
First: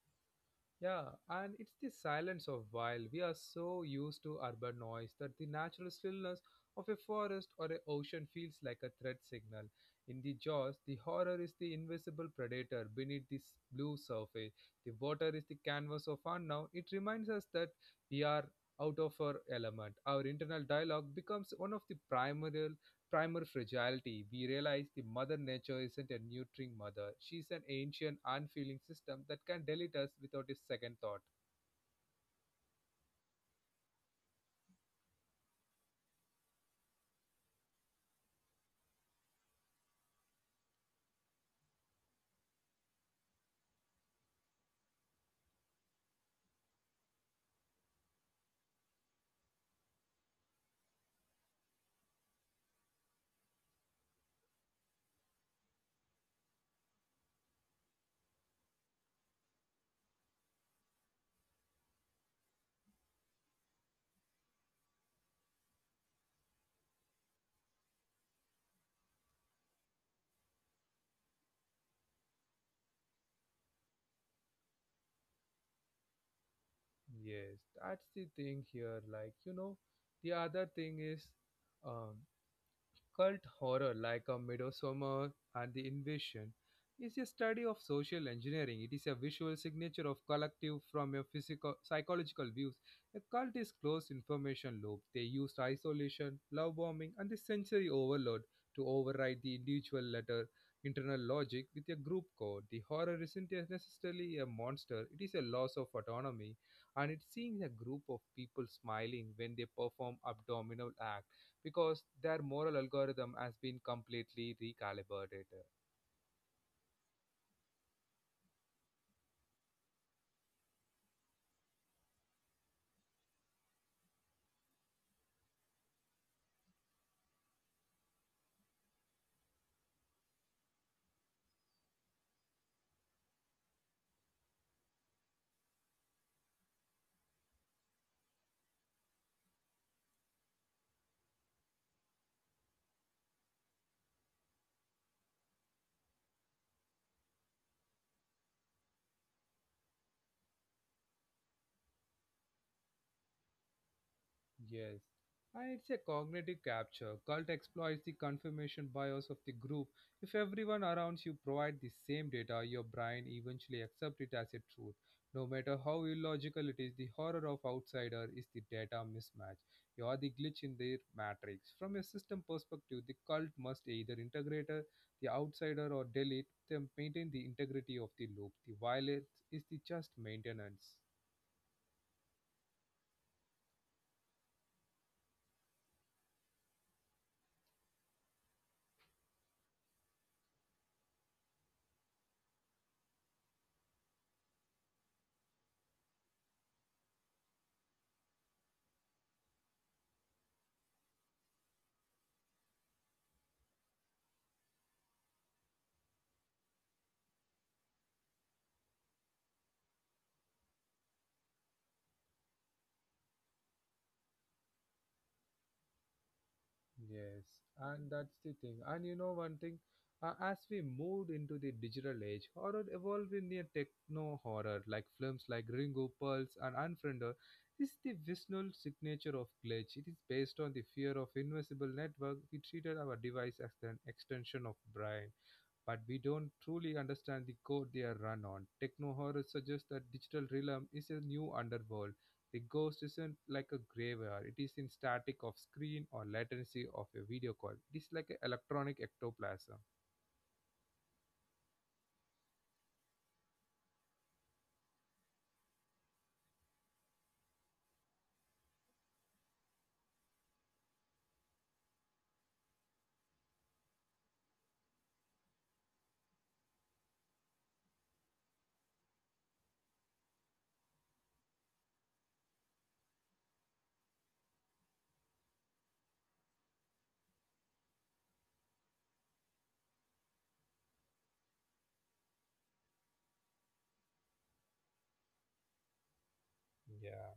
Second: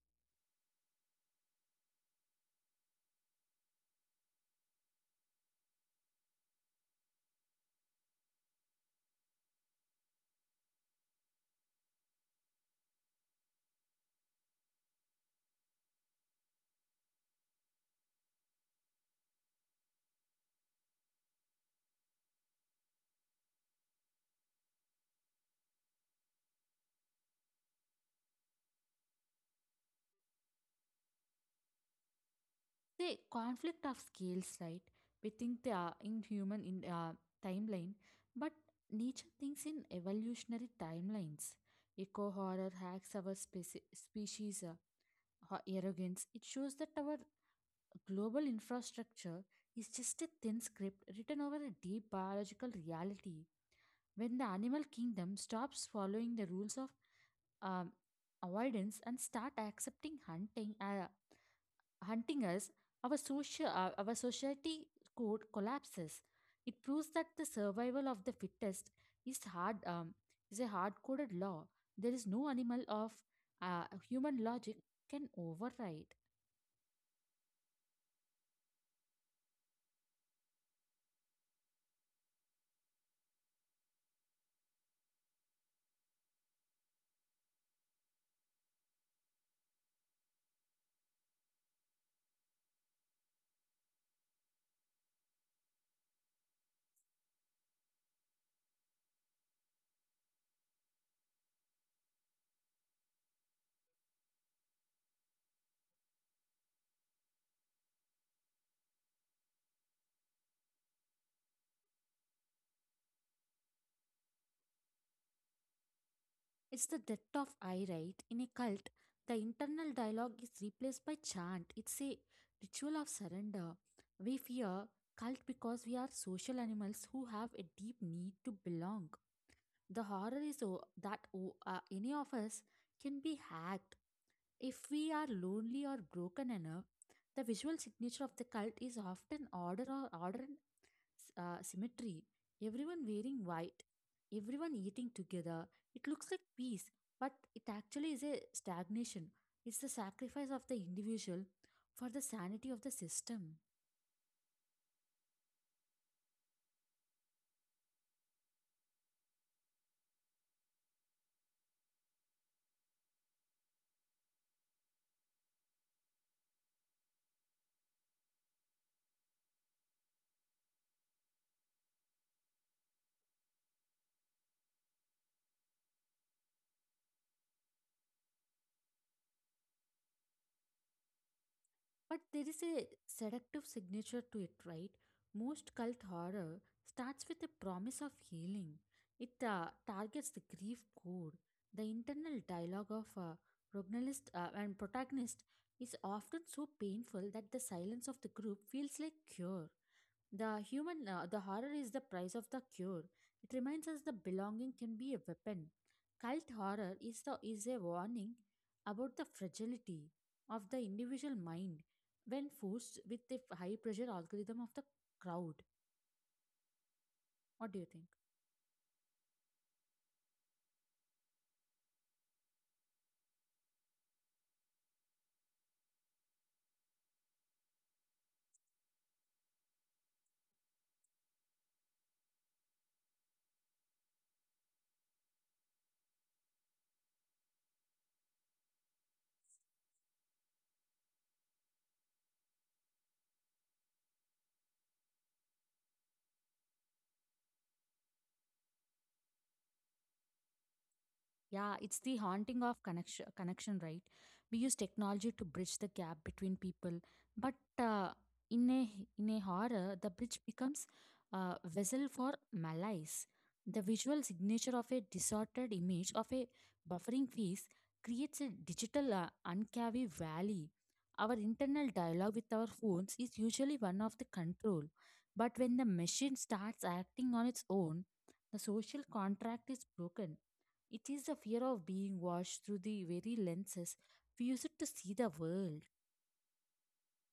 Speaker 1: Yeah, and it's the silence of wild. We are so used to urban noise that the natural stillness of a forest or an ocean feels like a threat signal. In the Jaws, the horror is the invisible predator beneath this blue surface. The water is the canvas of unknown. It reminds us that we are out of our element. Our internal dialogue becomes one of the primary primal fragility. We realize the mother nature isn't a nurturing mother. She's an ancient, unfeeling system that can delete us without a second thought.
Speaker 2: The conflict of scales, right? We think they are in human in timeline, but nature thinks in evolutionary timelines. Eco horror hacks our speci- species ho- arrogance. It shows that our global infrastructure is just a thin script written over a deep biological reality. When the animal kingdom stops following the rules of um, avoidance and start accepting hunting us, our social our society code collapses. It proves that the survival of the fittest is hard um, is a hard coded law. There is no animal of uh, human logic can override.
Speaker 1: Yes, that's the thing here. Like, you know, the other thing is, um, Cult horror like a Midsummer and the Invasion is a study of social engineering. It is a visual signature of collective from a physical psychological views. A cult is closed information loop. They use isolation, love bombing, and the sensory overload to override the individual letter internal logic with a group code. The horror isn't necessarily a monster, it is a loss of autonomy, and it's seeing a group of people smiling when they perform abdominal acts because their moral algorithm has been completely recalibrated.
Speaker 2: It's the death of I, right? In a cult, the internal dialogue is replaced by chant. It's a ritual of surrender. We fear cult because we are social animals who have a deep need to belong. The horror is any of us can be hacked if we are lonely or broken enough, the visual signature of the cult is often order or order and symmetry. Everyone wearing white, everyone eating together. It looks like peace, but it actually is a stagnation. It's the sacrifice of the individual for the sanity of the system.
Speaker 1: Yes. And it's a cognitive capture. Cult exploits the confirmation bias of the group. If everyone around you provide the same data, your brain eventually accepts it as a truth. No matter how illogical it is, the horror of outsider is the data mismatch. You are the glitch in their matrix. From a system perspective, the cult must either integrate the outsider or delete them, maintain the integrity of the loop. The violence is the just maintenance.
Speaker 2: But there is a seductive signature to it, right? Most cult horror starts with a promise of healing. It targets the grief core. The internal dialogue of a protagonist is often so painful that the silence of the group feels like cure. The human, the horror is the price of the cure. It reminds us the belonging can be a weapon. Cult horror is the is a warning about the fragility of the individual mind when forced with the high pressure algorithm of the crowd.
Speaker 1: Yes,
Speaker 2: What do you think?
Speaker 1: and that's the thing. And you know one thing, as we moved into the digital age, horror evolved in a techno horror, like films like Ringo, Pulse, and Unfriender. This is the visual signature of glitch. It is based on the fear of invisible network. We treated our device as an extension of brain but we don't truly understand the code they are run on. Techno horror suggests that digital realm is a new underworld. The ghost isn't like a graveyard, it is in static of screen or latency of a video call. It is like an electronic ectoplasm.
Speaker 2: Yeah, it's the haunting of connection, connection, right? We use technology to bridge the gap between people, but in a in a horror, the bridge becomes a vessel for malice. The visual signature of a distorted image of a buffering face creates a digital uncavi valley. Our internal dialogue with our phones is usually one of the control, but when the machine starts acting on its own, the social contract is broken. It is the fear of being watched through the very lenses we use it to see the world.
Speaker 1: Yeah,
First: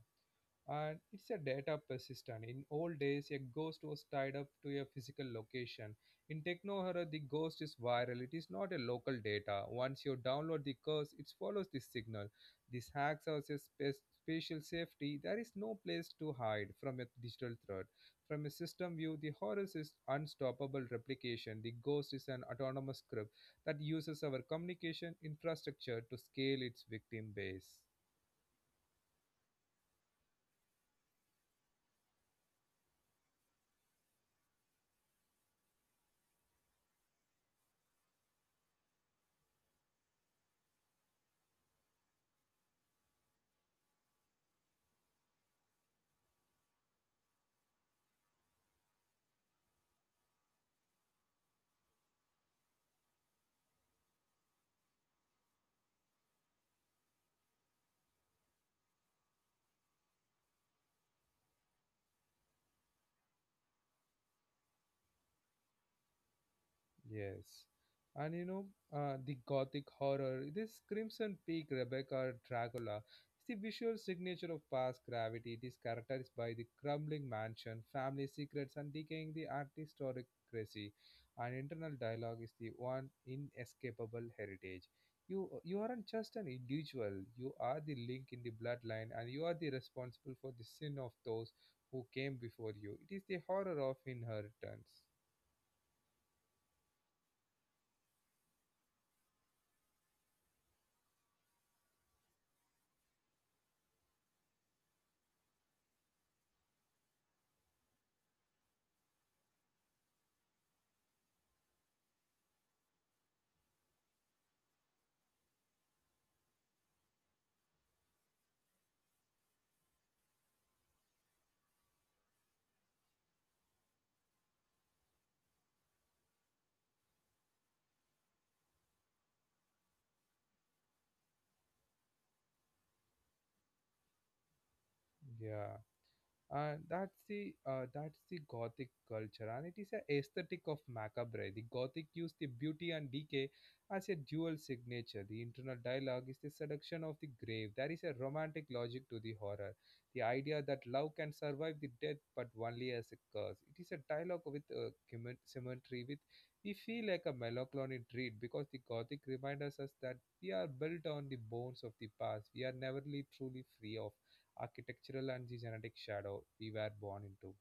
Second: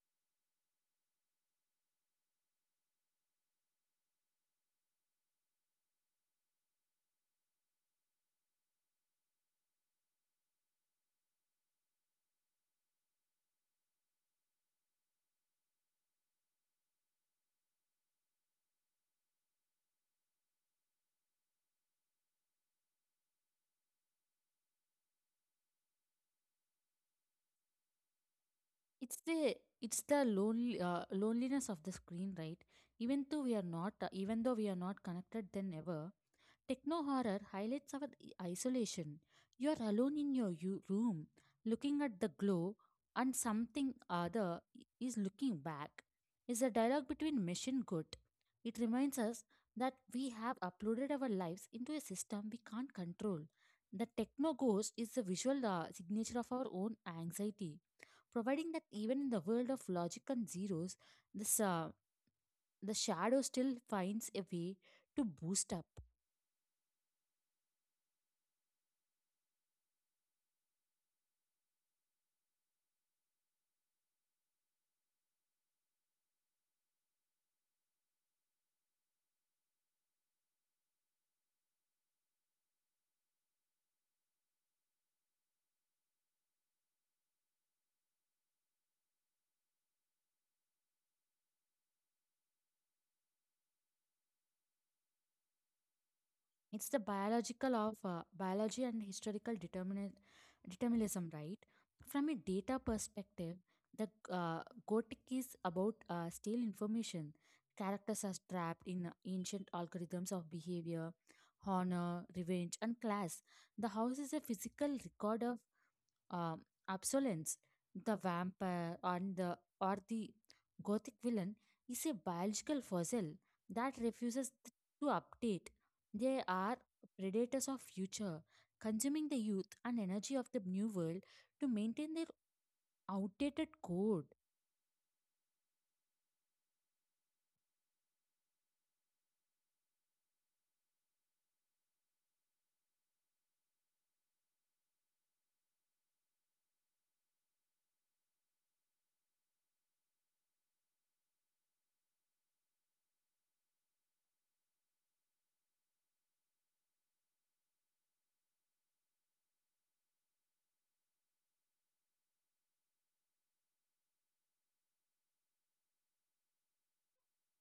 Speaker 1: and it's a data persistent. In old days, a ghost was tied up to a physical location. In techno horror, the ghost is viral. It is not a local data. Once you download the curse, it follows the signal. This hacks us a spatial safety. There is no place to hide from a digital threat. From a system view, the horror is unstoppable replication. The ghost is an autonomous script that uses our communication infrastructure to scale its victim base.
Speaker 2: It's the it's the lonely loneliness of the screen, right? Even though we are not, even though we are not connected than ever, techno horror highlights our isolation. You're alone in your room, looking at the glow, and something other is looking back. Is a dialogue between machine good. It reminds us that we have uploaded our lives into a system we can't control. The techno ghost is the visual signature of our own anxiety, providing that even in the world of logic and zeros, this the shadow still finds a way to boost up.
Speaker 1: Yes. And you know, the gothic horror, this Crimson Peak Rebecca or Dracula, is the visual signature of past gravity. It is characterized by the crumbling mansion, family secrets, and decaying the artistocracy. And internal dialogue is the one inescapable heritage. You aren't just an individual, you are the link in the bloodline, and you are the responsible for the sin of those who came before you. It is the horror of inheritance.
Speaker 2: It's the biological of biology and historical determinism, right? From a data perspective, the Gothic is about stale information. Characters are trapped in ancient algorithms of behavior, honor, revenge, and class. The house is a physical record of um, absolence, the vampire and the gothic villain is a biological fossil that refuses to update. They are predators of future, consuming the youth and energy of the new world to maintain their outdated code.
Speaker 1: Yeah, and that's the gothic culture, and it is a aesthetic of macabre. The gothic used the beauty and decay as a dual signature. The internal dialogue is the seduction of the grave. There is a romantic logic to the horror, the idea that love can survive the death but only as a curse. It is a dialogue with a cemetery with we feel like a melancholy treat, because the gothic reminds us that we are built on the bones of the past. We are never really truly free of architectural and the genetic shadow we were born into.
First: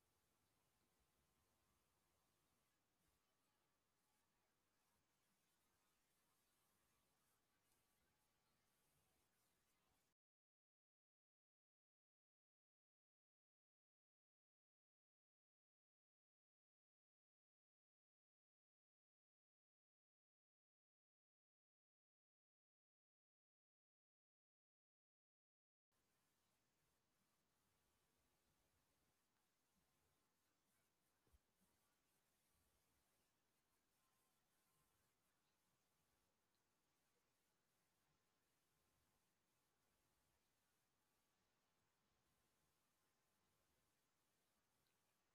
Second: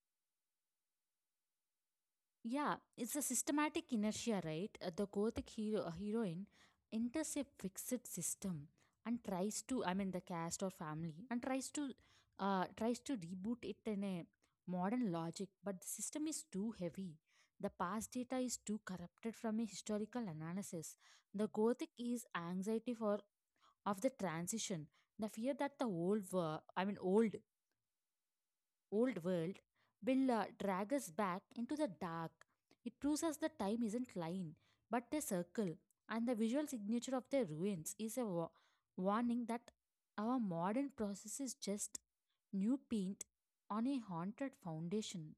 Speaker 2: Yeah, it's a systematic inertia, right? The gothic heroine enters a fixed system and tries to, I mean, the caste or family, and tries to reboot it in a modern logic. But the system is too heavy. The past data is too corrupted from a historical analysis. The gothic is anxiety for of the transition, the fear that the old, wor- I mean, old old world will drag us back into the dark. It proves us that time isn't line, but a circle, and the visual signature of the ruins is a warning that our modern process is just new paint on a haunted foundation.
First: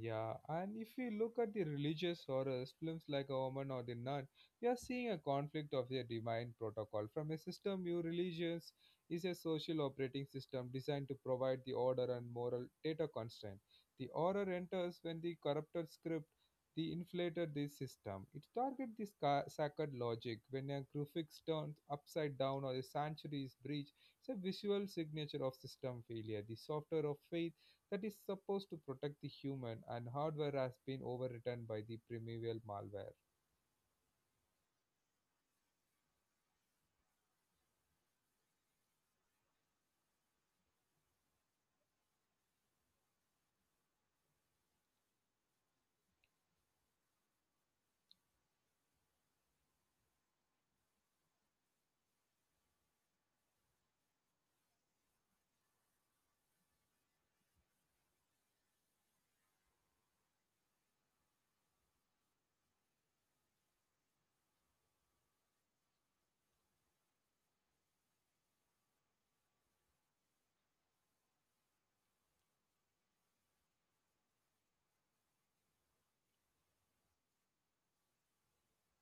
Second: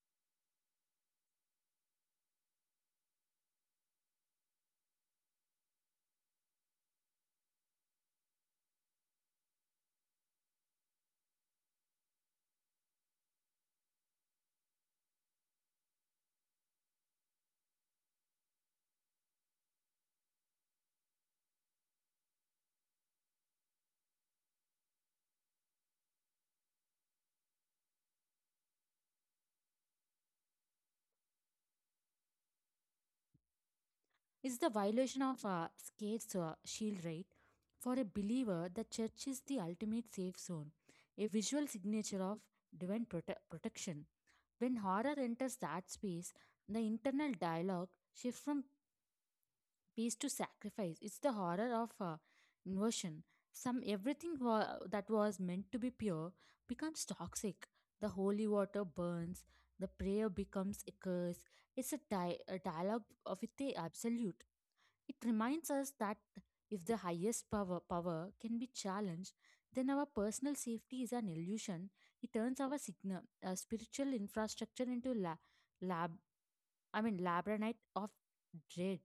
Speaker 1: Yeah, and if you look at the religious horrors, films like A Woman or The Nun, you are seeing a conflict of their divine protocol. From a system, your religions is a social operating system designed to provide the order and moral data constraint. The horror enters when the corrupted script the inflated this system. It targets this sacred logic. When a crucifix turns upside down or a sanctuary is breached, it's a visual signature of system failure. The software of faith that is supposed to protect the human, and hardware has been overwritten by the primeval malware.
Speaker 2: It's the violation of a scape's shield, right? For a believer, the church is the ultimate safe zone, a visual signature of divine protection. When horror enters that space, the internal dialogue shifts from peace to sacrifice. It's the horror of inversion. Some everything that was meant to be pure becomes toxic. The holy water burns. The prayer becomes a curse. It's a dialogue of with the absolute. It reminds us that if the power can be challenged, then our personal safety is an illusion. It turns our spiritual infrastructure into lab, labranite of dread.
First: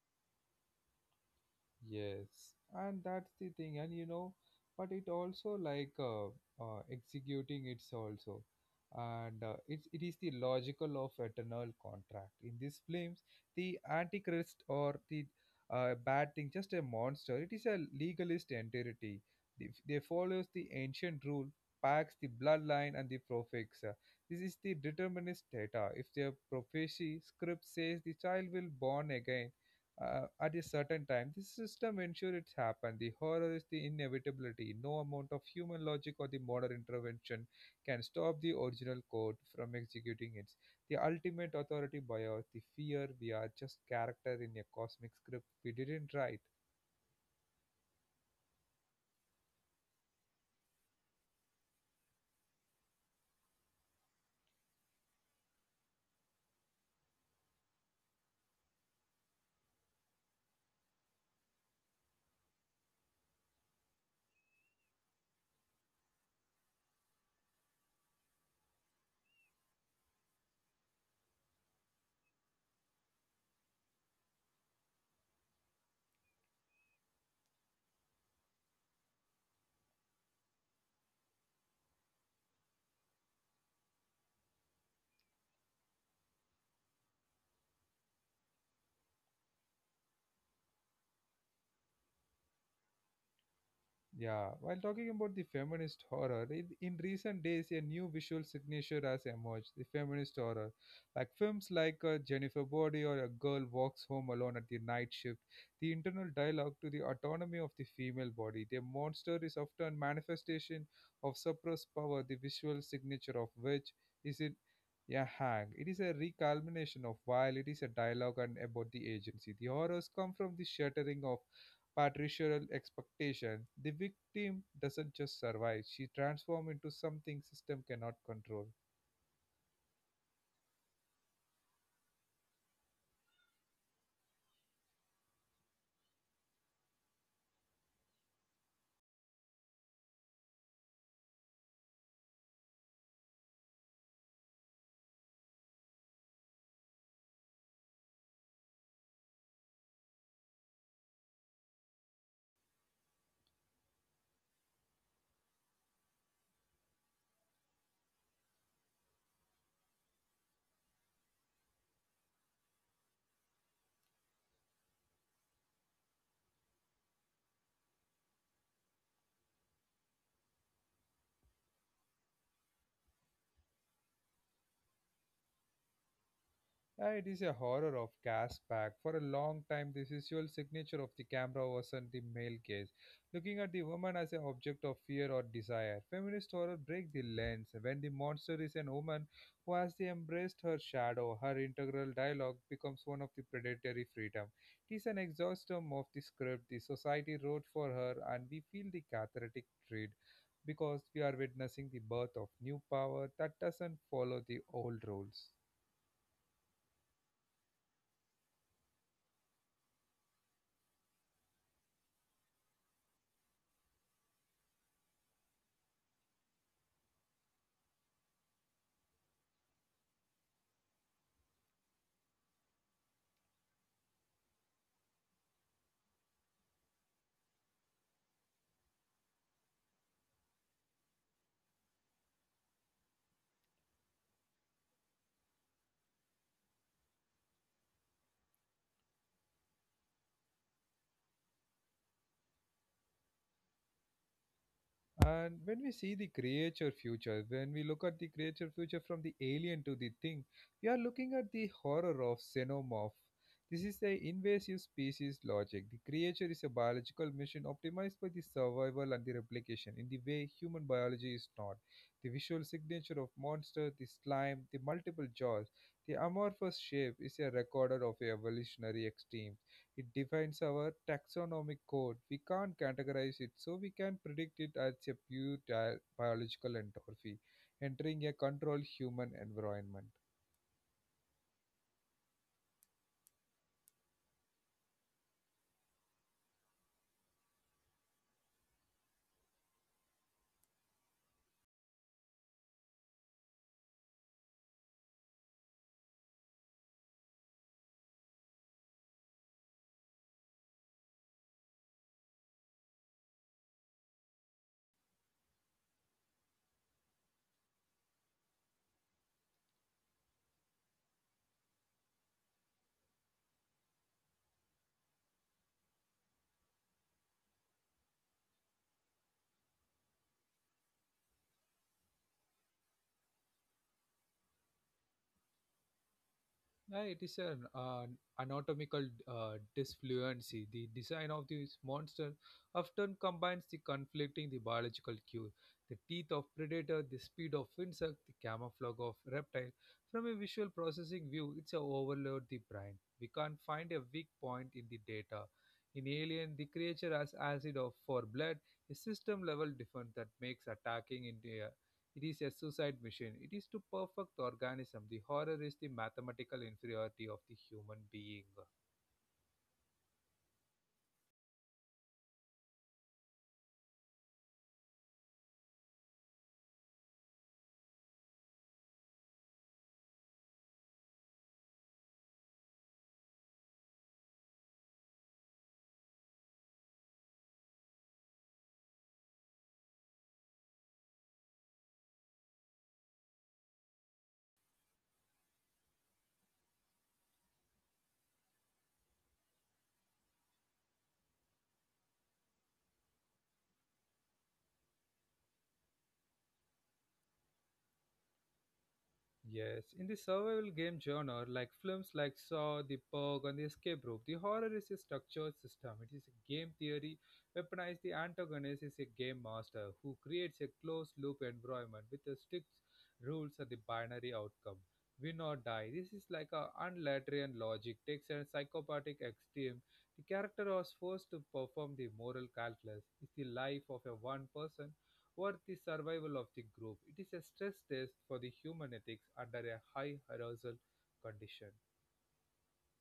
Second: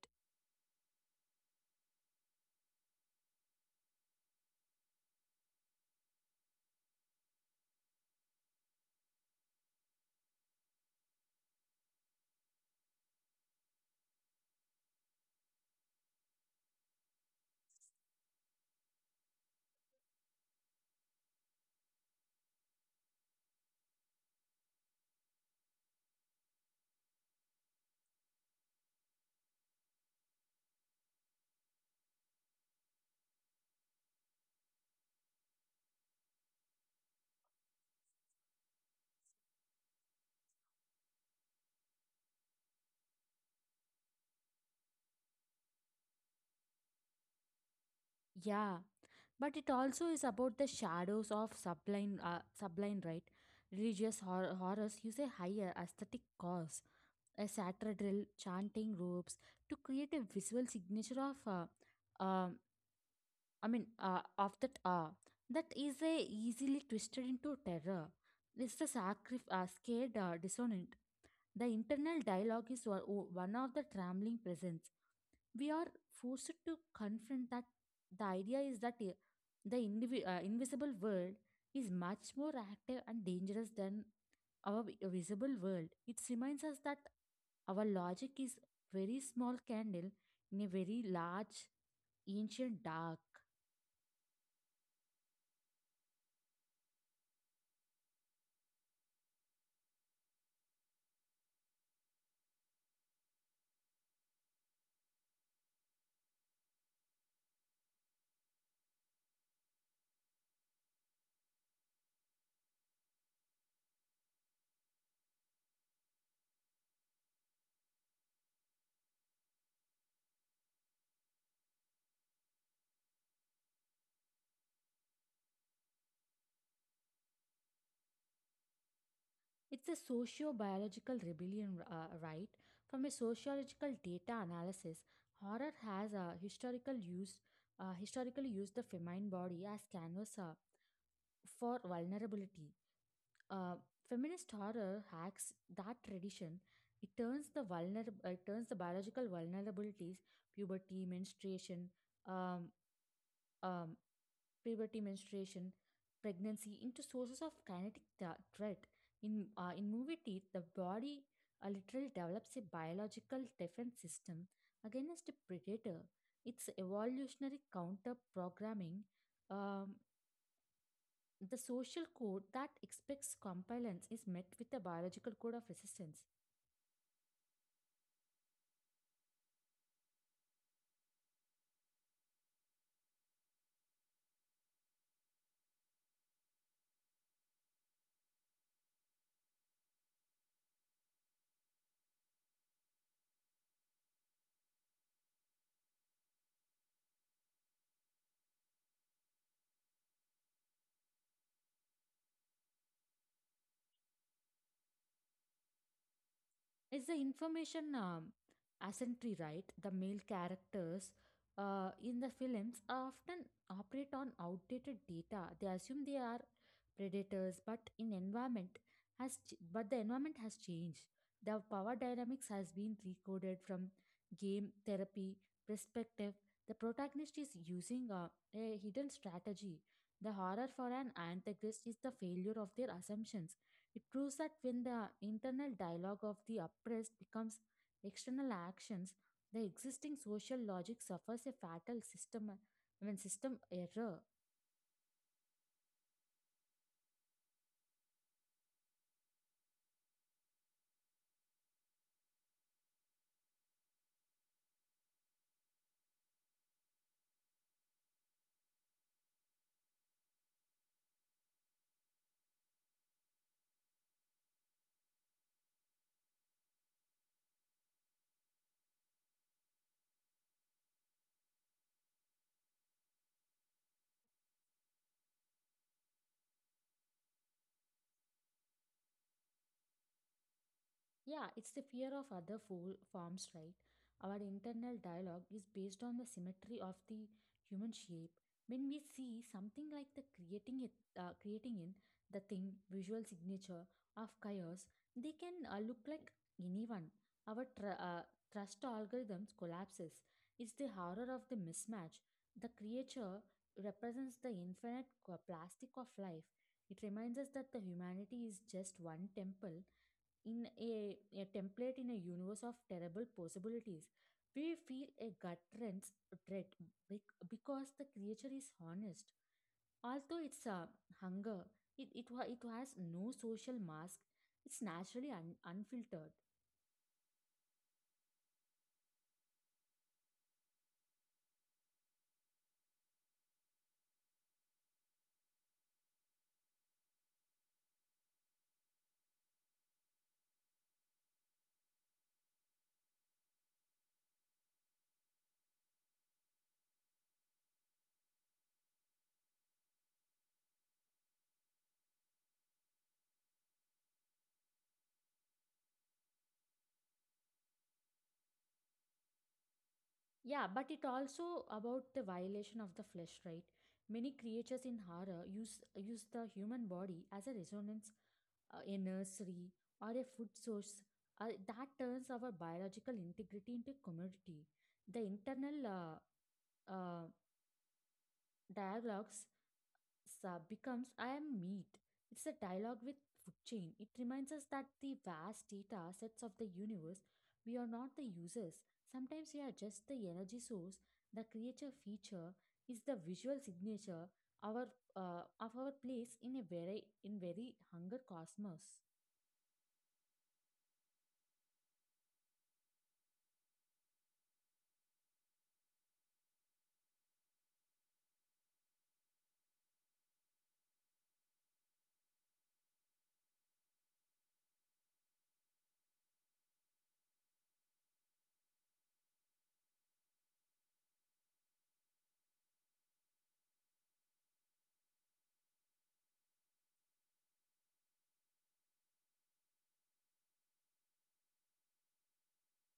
Speaker 1: Yes, and that's the thing, and you know, but it also executing it's also, and it is the logical of eternal contract. In these films, the antichrist or the bad thing, just a monster. It is a legalist entity. They follows the ancient rule, packs the bloodline and the prefix. This is the determinist data. If their prophecy script says the child will born again at a certain time. This system ensures it's happened. The horror is the inevitability. No amount of human logic or the modern intervention can stop the original code from executing it. The ultimate authority bias, the fear we are just character in a cosmic script we didn't write.
Speaker 2: Yeah, but it also is about the shadows of sublime, right? Religious horrors use a higher aesthetic cause, a satirical chanting ropes to create a visual signature of. um of that awe that is a easily twisted into terror. It's the scared dissonant. The internal dialogue is one of the trembling presence. We are forced to confront that the idea is that I- the indivi- invisible world is much more active and dangerous than our visible world. It reminds us that our logic is very small candle in a very large ancient dark.
Speaker 1: Yeah, while talking about the feminist horror, in recent days a new visual signature has emerged, the feminist horror. Like films like Jennifer Body or A Girl Walks Home Alone at the Night Shift, the internal dialogue to the autonomy of the female body. The monster is often manifestation of suppressed power, the visual signature of which is in a hang. It is a recalmination of while it is a dialogue and about the agency. The horrors come from the shattering of patriarchal expectation, the victim doesn't just survive, she transforms into something system cannot control.
Speaker 2: It's a socio-biological rebellion, right? From a sociological data analysis, horror has historically used the feminine body as canvas for vulnerability. Uh, Feminist horror hacks that tradition. It turns the biological vulnerabilities, puberty, menstruation, um, um, puberty, menstruation, pregnancy into sources of kinetic threat. In movie teeth, the body literally develops a biological defense system against a predator. It's evolutionary counter programming. Um, the social code that expects compliance is met with a biological code of resistance.
Speaker 1: It is a horror of gas pack. For a long time, the visual signature of the camera was on the male gaze, looking at the woman as an object of fear or desire. Feminist horror break the lens when the monster is an woman who has embraced her shadow. Her integral dialogue becomes one of the predatory freedom. It is an exhaustum of the script the society wrote for her, and we feel the cathartic dread because we are witnessing the birth of new power that doesn't follow the old rules.
Speaker 2: Is the information asymmetry right? The male characters in the films often operate on outdated data. They assume they are predators, but in environment has ch- but the environment has changed. The power dynamics has been recoded from game therapy perspective. The protagonist is using a hidden strategy. The horror for an antagonist is the failure of their assumptions. It proves that when the internal dialogue of the oppressed becomes external actions, the existing social logic suffers a fatal system, I mean, system error.
Speaker 1: And when we see the creature future, when we look at the creature future from the alien to the thing, we are looking at the horror of xenomorph. This is the invasive species logic. The creature is a biological machine optimized by the survival and the replication in the way human biology is not. The visual signature of monster, the slime, the multiple jaws, the amorphous shape is a recorder of evolutionary extremes. It defines our taxonomic code. We can't categorize it, so we can predict it as a pure biological entropy, entering a controlled human environment.
Speaker 2: Yeah, it's the fear of other forms, right? Our internal dialogue is based on the symmetry of the human shape. When we see something like the creating in the thing visual signature of chaos, they can look like anyone. Our trust algorithms collapses. It's the horror of the mismatch. The creature represents the infinite plastic of life. It reminds us that the humanity is just one temple in a template in a universe of terrible possibilities. We feel a gut wrench dread because the creature is honest. Although it's a hunger, it has no social mask. It's naturally unfiltered.
Speaker 1: Yeah, it is an anatomical disfluency. The design of this monster often combines the conflicting the biological cue, the teeth of predator, the speed of insect, the camouflage of reptile. From a visual processing view, it's a overload the brain. We can't find a weak point in the data. In Alien, the creature has acid of for blood, a system level defense that makes attacking India it is a suicide mission. It is to perfect the organism. The horror is the mathematical inferiority of the human being.
Speaker 2: Yeah, but it also about the violation of the flesh, right? Many creatures in horror use the human body as a resonance, a nursery, or a food source that turns our biological integrity into commodity. The internal uh, uh, dialogues sub becomes I am meat. It's a dialogue with food chain. It reminds us that the vast data sets of the universe, we are not the users. Sometimes we are just the energy source. The creature feature is the visual signature our of our place in a very hunger cosmos.
Speaker 1: Yes, in the survival game genre, like films like Saw, The Purge, and The Escape Room, the horror is a structured system. It is a game theory weaponized. The antagonist is a game master who creates a closed loop environment with the strict rules and the binary outcome. Win or die. This is like a unlaterian logic, takes a psychopathic extreme. The character was forced to perform the moral calculus. Is the life of a one person were the survival of the group. It is a stress test for the human ethics under a high arousal condition.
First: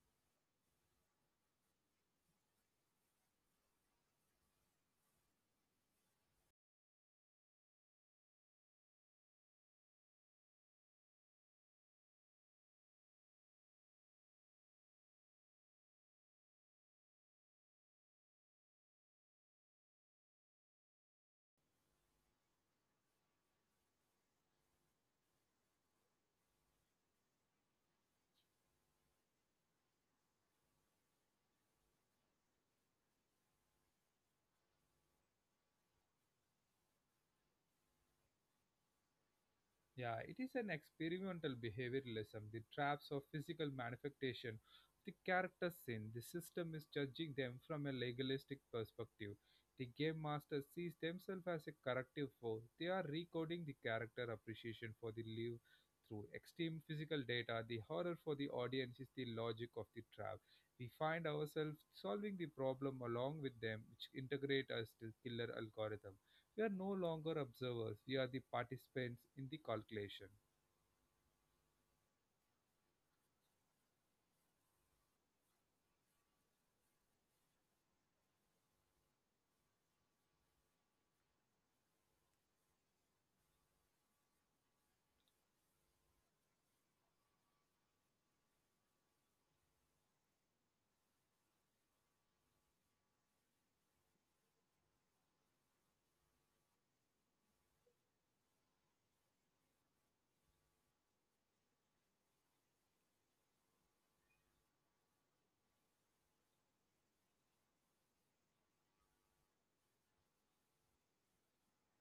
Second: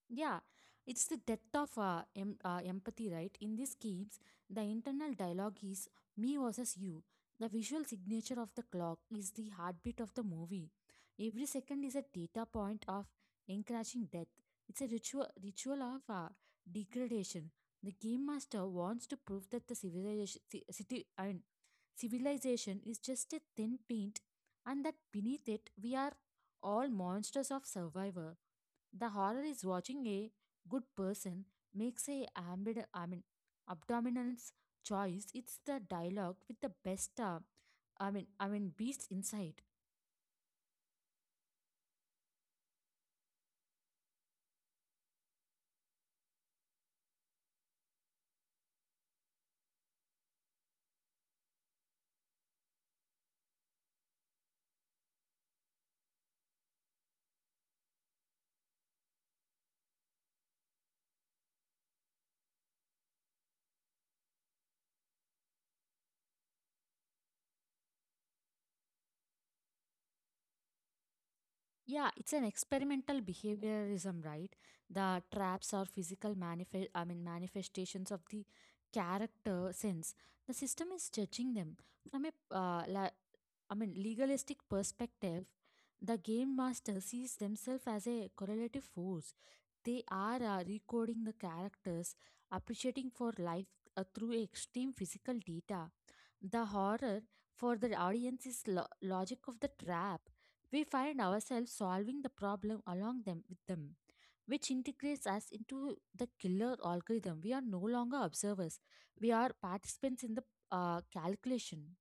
Speaker 2: Yeah, it's the depth of empathy, right? In these games, the internal dialogue is me versus you. The visual signature of the clock is the heartbeat of the movie. Every second is a data point of encroaching death. It's a ritual of degradation. The game master wants to prove that the civilization, ci- city, I mean, civilization is just a thin paint, and that beneath it we are all monsters of survivor. The horror is watching a good person makes a abdominals choice. It's the dialogue with the best, I mean, beast inside.
Speaker 1: Yeah, it is an experimental behavioralism, the traps of physical manifestation. The character sin, the system is judging them from a legalistic perspective. The game master sees themselves as a corrective force. They are recoding the character appreciation for the live through extreme physical data. The horror for the audience is the logic of the trap. We find ourselves solving the problem along with them, which integrate us to killer algorithm. We are no longer observers, we are the participants in the calculation.
Speaker 2: Yeah, it's an experimental behaviorism, right? The traps are physical manifestations of the character sense. The system is judging them from a uh, la- legalistic perspective. The game master sees themselves as a correlative force. They are recoding the characters, appreciating for life through extreme physical data. The horror for the audience is logic of the trap. We find ourselves solving the problem along them with them, which integrates us into the killer algorithm. We are no longer observers; we are participants in the calculation.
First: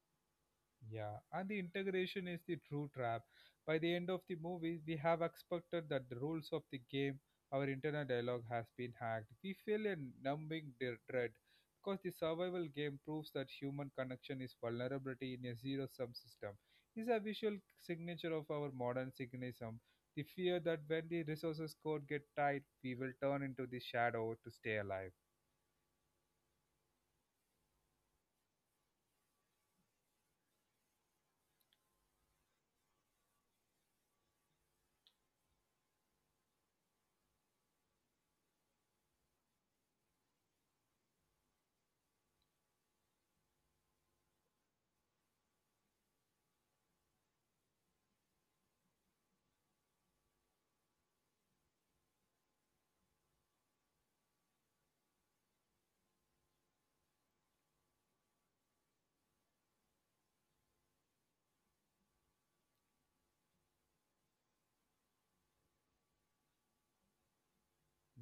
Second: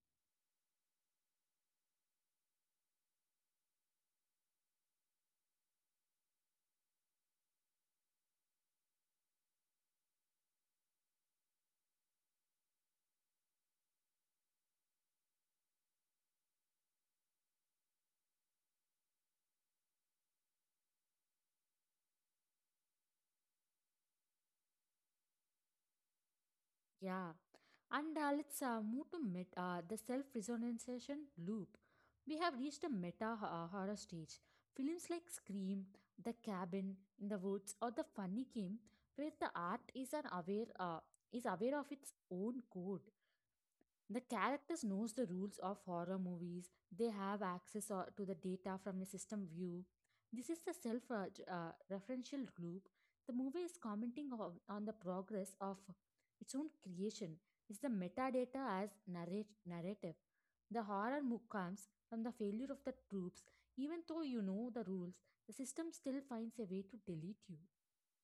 Speaker 1: Yeah, and the integration is the true trap. By the end of the movie, we have expected that the rules of the game, our internal dialogue has been hacked. We feel a numbing dread because the survival game proves that human connection is vulnerability in a zero sum system. It's a visual signature of our modern cynicism. The fear that when the resources code get tight, we will turn into the shadow to stay alive.
Speaker 2: Yeah, and let's move to the self resonancation loop. We have reached a meta horror stage. Films like Scream, The Cabin in the Woods, or The Funny Game, where the art is aware of its own code. The characters knows the rules of horror movies. They have access to the data. From a system view, this is the self referential group. The movie is commenting on the progress of its own creation. It's the metadata as narrative. The horror comes from the failure of the troops. Even though you know the rules, the system still finds a way to delete you.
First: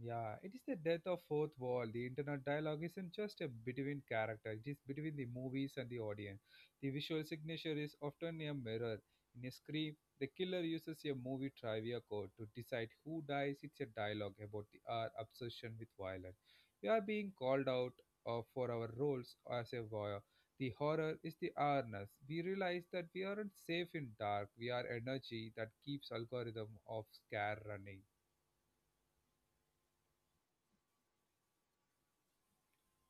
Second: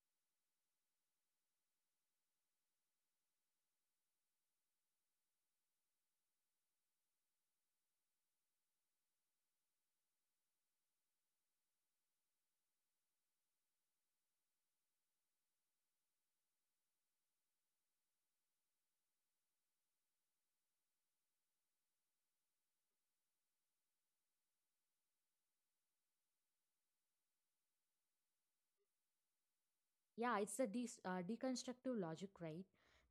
Speaker 1: Yeah, it is the death of fourth wall. The internet dialogue isn't just a between character, it is between the movies and the audience. The visual signature is often a mirror. In a scream, the killer uses a movie trivia code to decide who dies. It's a dialogue about the, our obsession with violence. We are being called out for our roles as a voyeur. The horror is the awareness. We realize that we aren't safe in dark. We are energy that keeps algorithm of scare running.
Speaker 2: Yeah, it's the deconstructive logic, right?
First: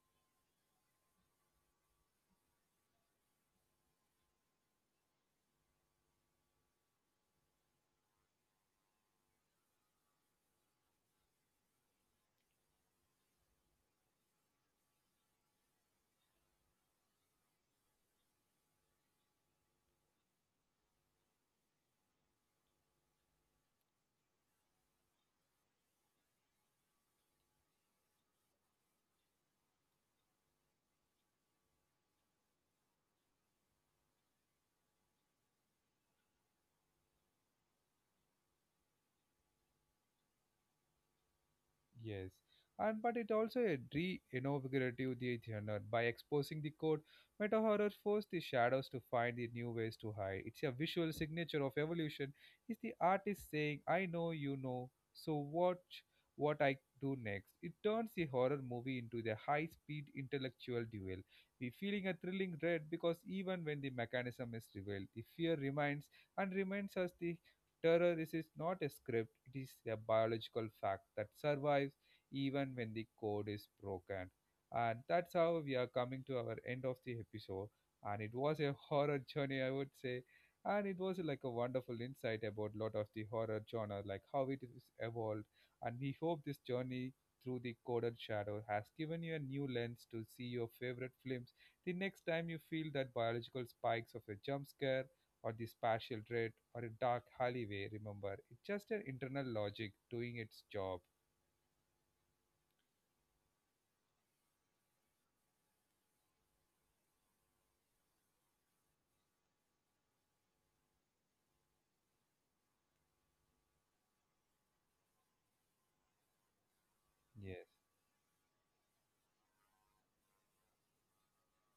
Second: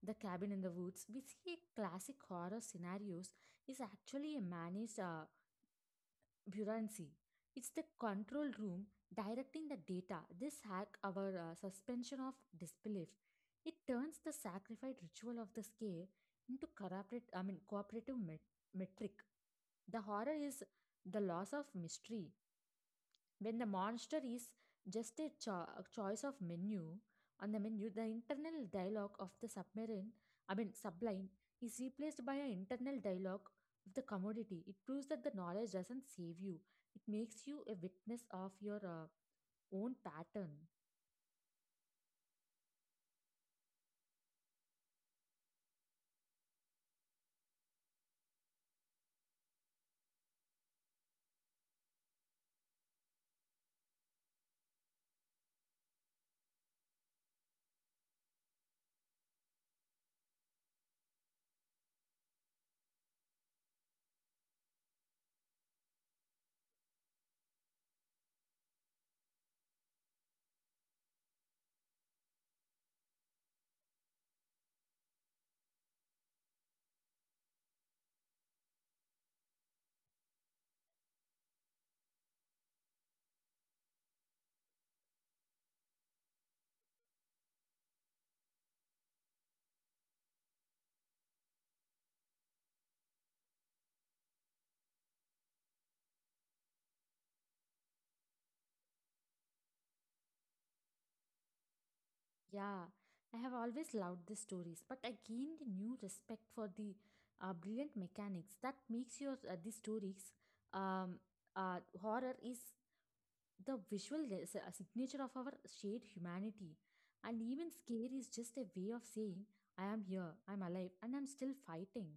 Speaker 2: The cabin in the woods, we see classic horror scenarios, is actually a managed buoyancy. It's the control room directing the data. This hack our suspension of disbelief. It turns the sacrifice ritual of the scare into cooperative metric. The horror is the loss of mystery. When the monster is just a choice of menu, on the menu, the internal dialogue of the submarine, I mean subline, is replaced by an internal dialogue of the commodity. It proves that the knowledge doesn't save you, it makes you a witness of your own pattern.
Speaker 1: Yes, and but it also reinvigorated the genre by exposing the code. Meta horror forced the shadows to find the new ways to hide. It's a visual signature of evolution. It's the artist saying, "I know you know, so watch what I do next." It turns the horror movie into the high-speed intellectual duel. We feeling a thrilling dread because even when the mechanism is revealed, the fear remains and remains as the Terror is not a script, it is a biological fact that survives even when the code is broken. And that's how we are coming to our end of the episode. And it was a horror journey, I would say. And it was like a wonderful insight about lot of the horror genre, like how it is evolved. And we hope this journey through the coded shadow has given you a new lens to see your favorite films the next time you feel that biological spikes of a jump scare or the spatial dread or a dark alleyway, remember. It's just an internal logic doing its job.
Speaker 2: Yeah, I have always loved these stories, but I gained a new respect for the brilliant mechanics that makes your these stories um, horror is the visual is a signature of our shared humanity. And even
Speaker 1: Yes.
Speaker 2: scare is just a way of saying, I am here, I'm alive, and I'm still fighting.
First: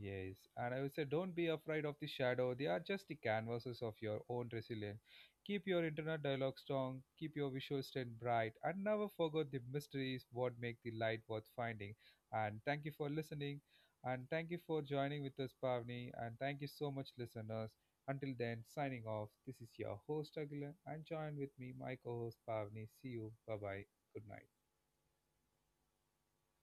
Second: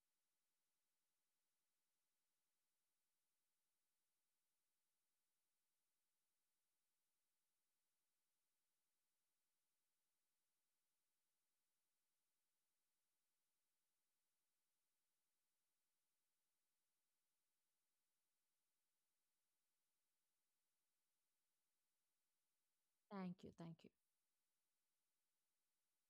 Speaker 1: Yes, and I would say don't be afraid of the shadow. They are just the canvases of your own resilience. Keep your internal dialogue strong, keep your visual strength bright, and never forget the mysteries what make the light worth finding. And thank you for listening, and thank you for joining with us, Pavni, and thank you so much, listeners. Until then, signing off. This is your host Aguilar, and join with me, my co-host Pavni. See you. Bye
Speaker 2: Thank
Speaker 1: bye.
Speaker 2: you, thank
Speaker 1: Good
Speaker 2: you.
Speaker 1: night.